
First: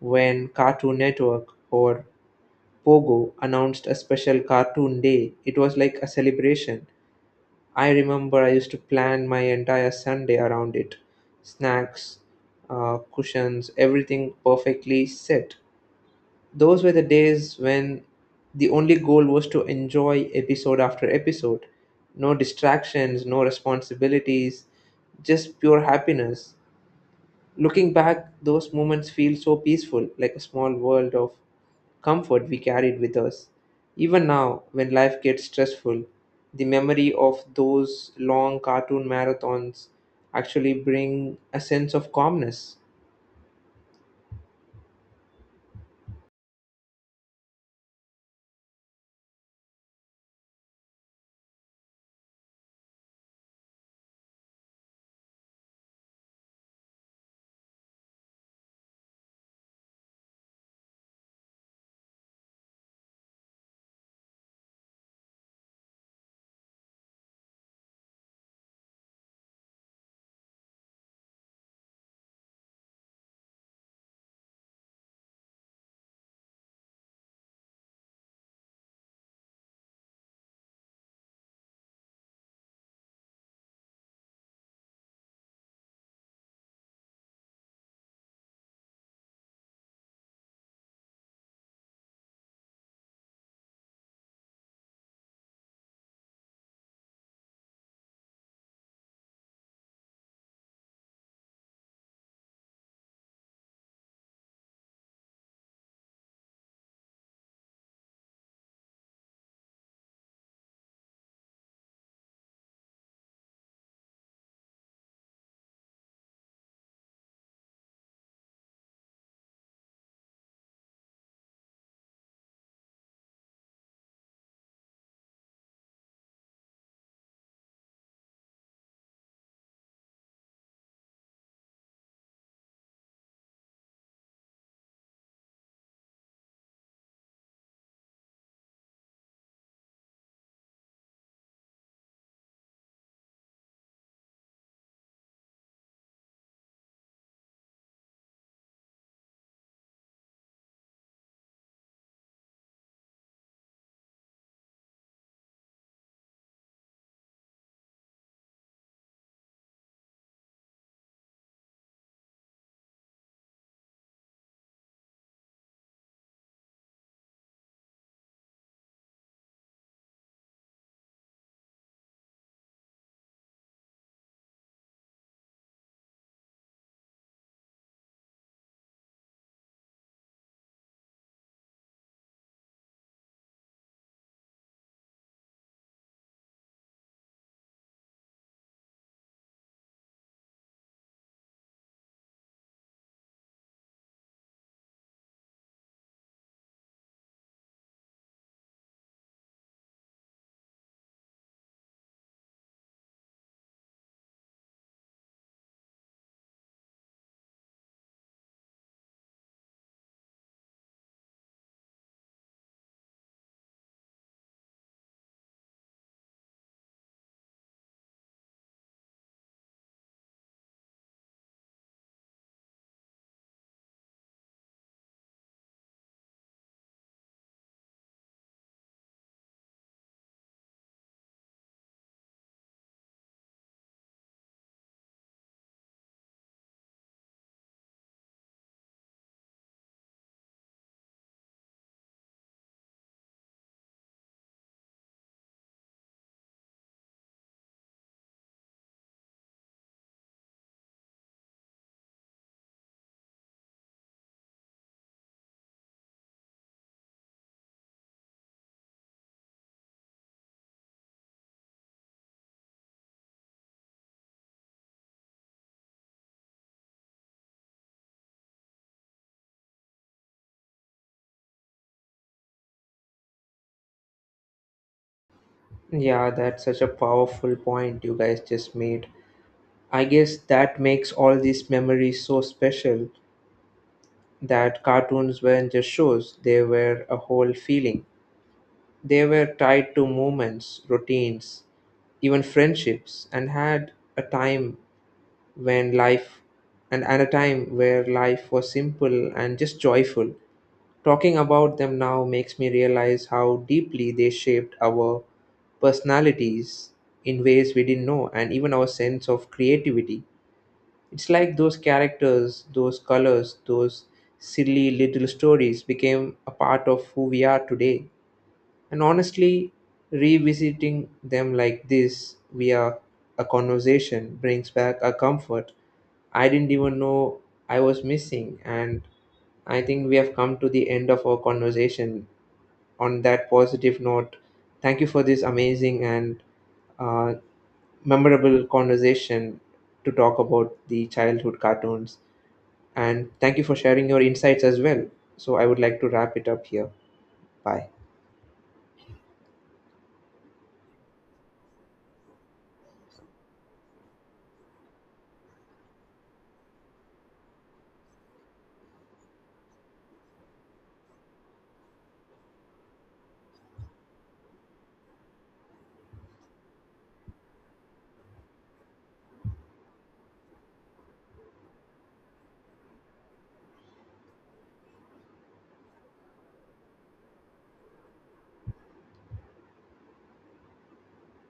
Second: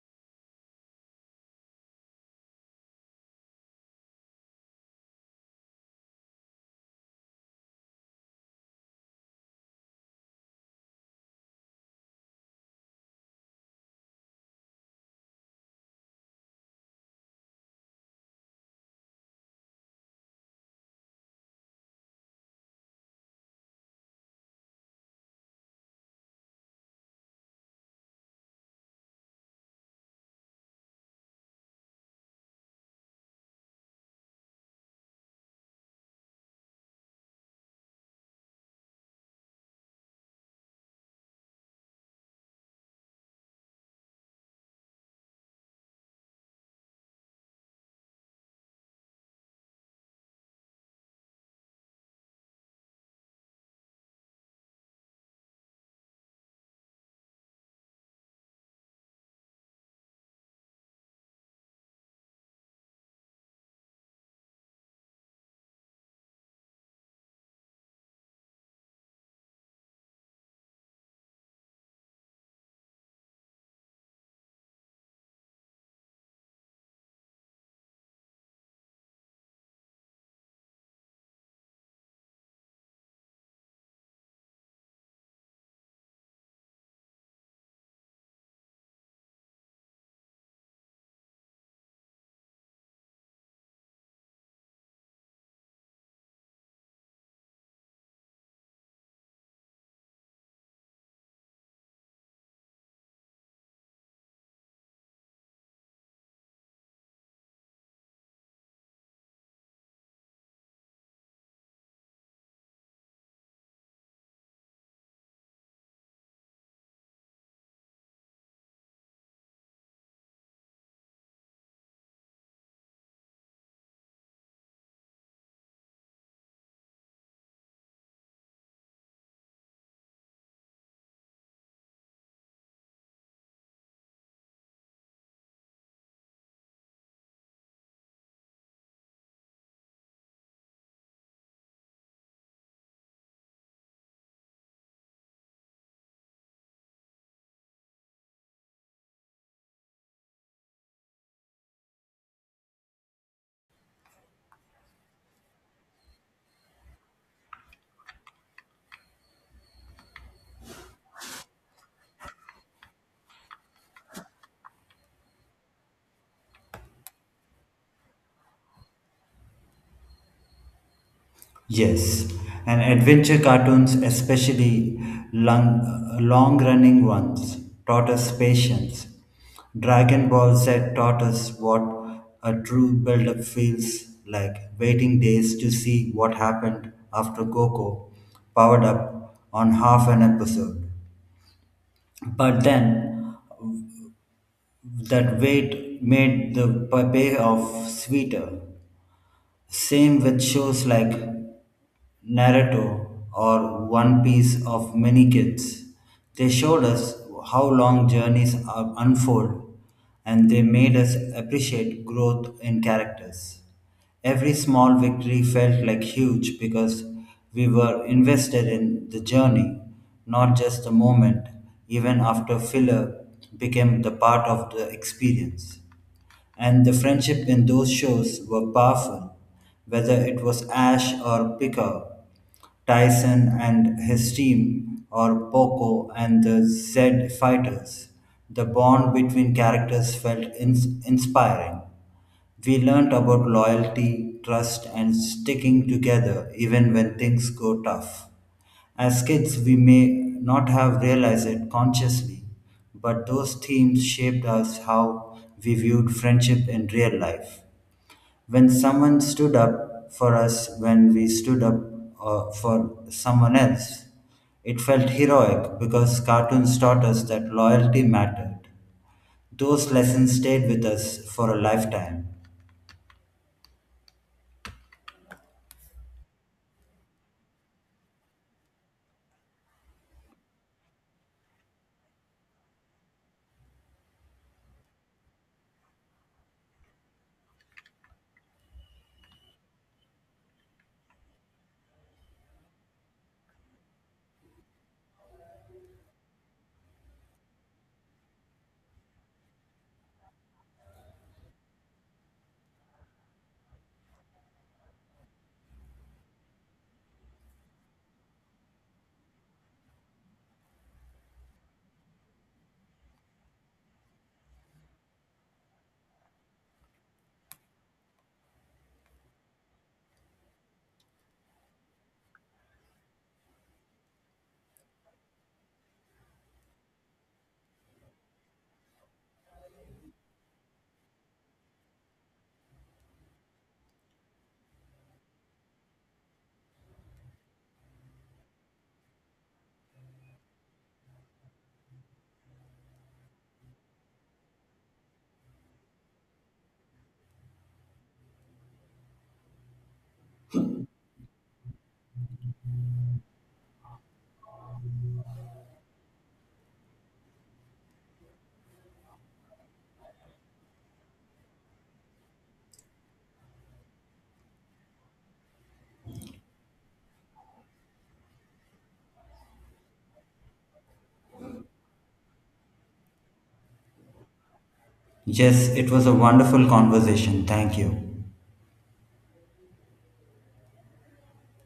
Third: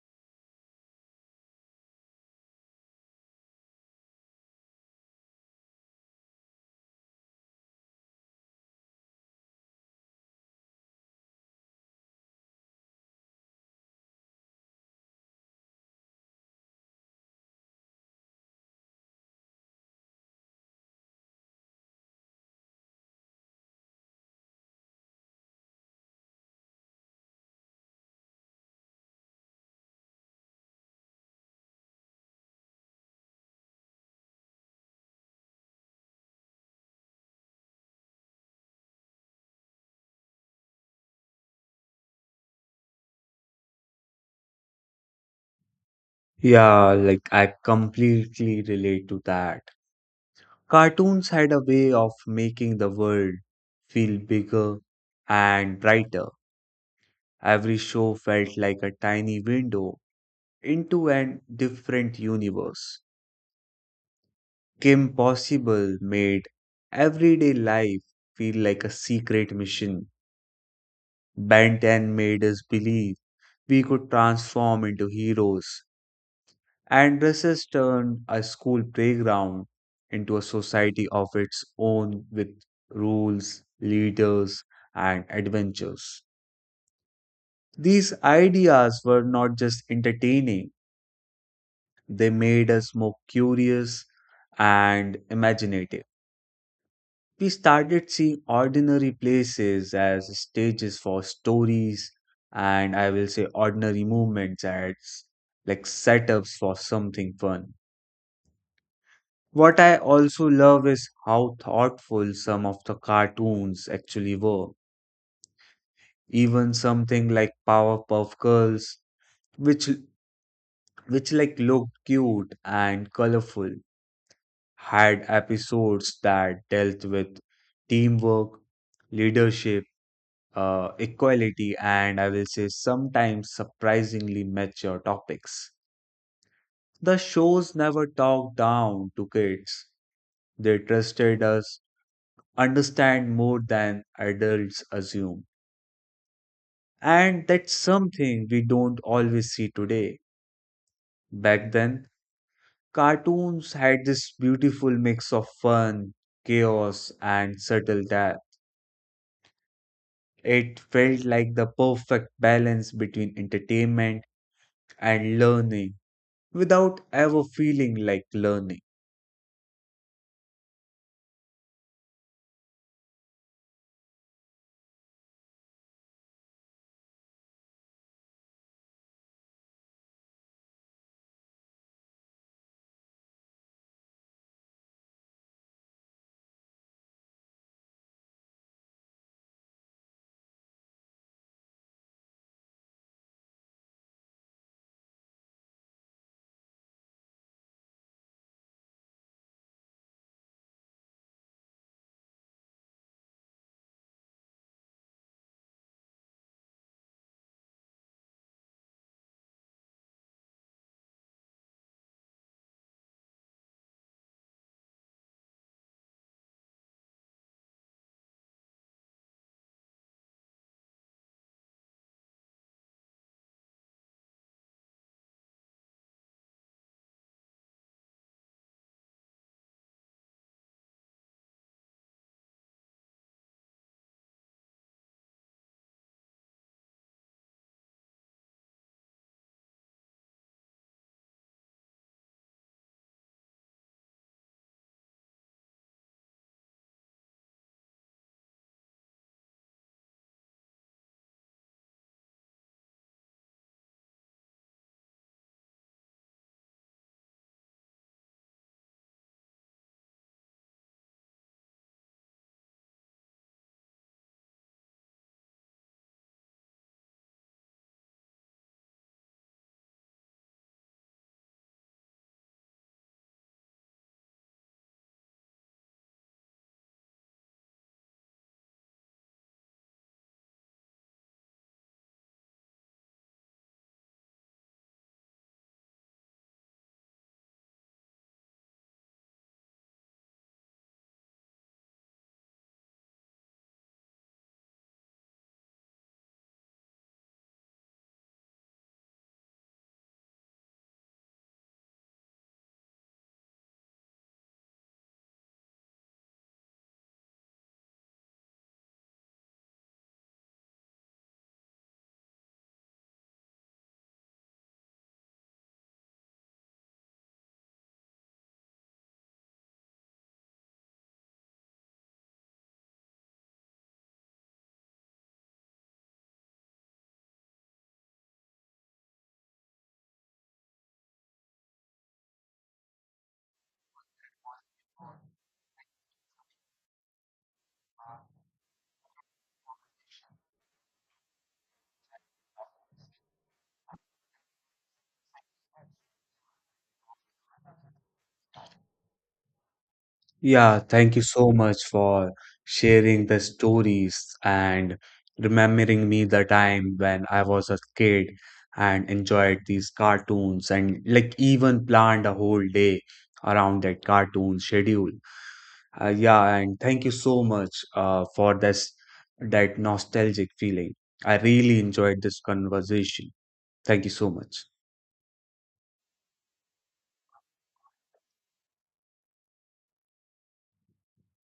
Speaker 3: when Cartoon Network or Pogo announced a special cartoon day. It was like a celebration. I remember I used to plan my entire Sunday around it snacks, uh, cushions, everything perfectly set. Those were the days when the only goal was to enjoy episode after episode. No distractions, no responsibilities, just pure happiness. Looking back, those moments feel so peaceful, like a small world of comfort we carried with us. Even now, when life gets stressful, the memory of those long cartoon marathons actually bring a sense of calmness.
Speaker 1: Yeah, like I completely relate to that. Cartoons had a way of making the world feel bigger and brighter. Every show felt like a tiny window into an different universe. Kim Possible made everyday life feel like a secret mission. Ben ten made us believe we could transform into heroes. And dresses turned a school playground into a society of its own with rules, leaders, and adventures. These ideas were not just entertaining. They made us more curious and imaginative. We started seeing ordinary places as stages for stories and I will say ordinary movements as like setups for something fun. What I also love is how thoughtful some of the cartoons actually were. Even something like Powerpuff Girls, which which like looked cute and colorful, had episodes that dealt with teamwork, leadership, uh, equality, and I will say sometimes surprisingly mature topics. The shows never talked down to kids, they trusted us, understand more than adults assume. And that's something we don't always see today. Back then, cartoons had this beautiful mix of fun, chaos, and subtle depth. It felt like the perfect balance between entertainment and learning without ever feeling like learning.
Speaker 2: Yes, and adventure cartoons, especially long, long-running ones, taught us patience. Dragon Ball Z taught us what a true build-up feels like, waiting days to see what happened after Goku powered up on half an episode. But then, that wait made the payoff sweeter. Same with shows like Naruto or One Piece of many kids. They showed us how long journeys are unfold and they made us appreciate growth in characters. Every small victory felt like huge because we were invested in the journey, not just the moment, even after filler became the part of the experience. And the friendship in those shows were powerful, whether it was Ash or Picard, Tyson and his team, or Poco and the Z fighters. The bond between characters felt ins- inspiring. We learned about loyalty, trust, and sticking together even when things go tough. As kids, we may not have realized it consciously, but those themes shaped us how we viewed friendship in real life. When someone stood up for us, when we stood up uh, for someone else, it felt heroic because cartoons taught us that loyalty mattered. Those lessons stayed with us for a lifetime.
Speaker 3: Yeah, that's such a powerful point you guys just made. I guess that makes all these memories so special that cartoons weren't just shows, they were a whole feeling. They were tied to movements, routines, even friendships, and had a time when life and, and a time where life was simple and just joyful. Talking about them now makes me realize how deeply they shaped our personalities in ways we didn't know and even our sense of creativity. It's like those characters, those colors, those silly little stories became a part of who we are today. And honestly, revisiting them like this via a conversation brings back a comfort I didn't even know I was missing. And I think we have come to the end of our conversation on that positive note. Thank you for this amazing and uh, memorable conversation to talk about the childhood cartoons. And thank you for sharing your insights as well. So I would like to wrap it up here. Bye.
Speaker 1: Yeah, thank you so much for sharing the stories and remembering me the time when I was a kid and enjoyed these cartoons and like even planned a whole day around that cartoon schedule. Uh, yeah, and thank you so much uh, for this that nostalgic feeling. I really enjoyed this conversation. Thank you so much.
Speaker 2: Yes, it was a wonderful conversation. Thank you.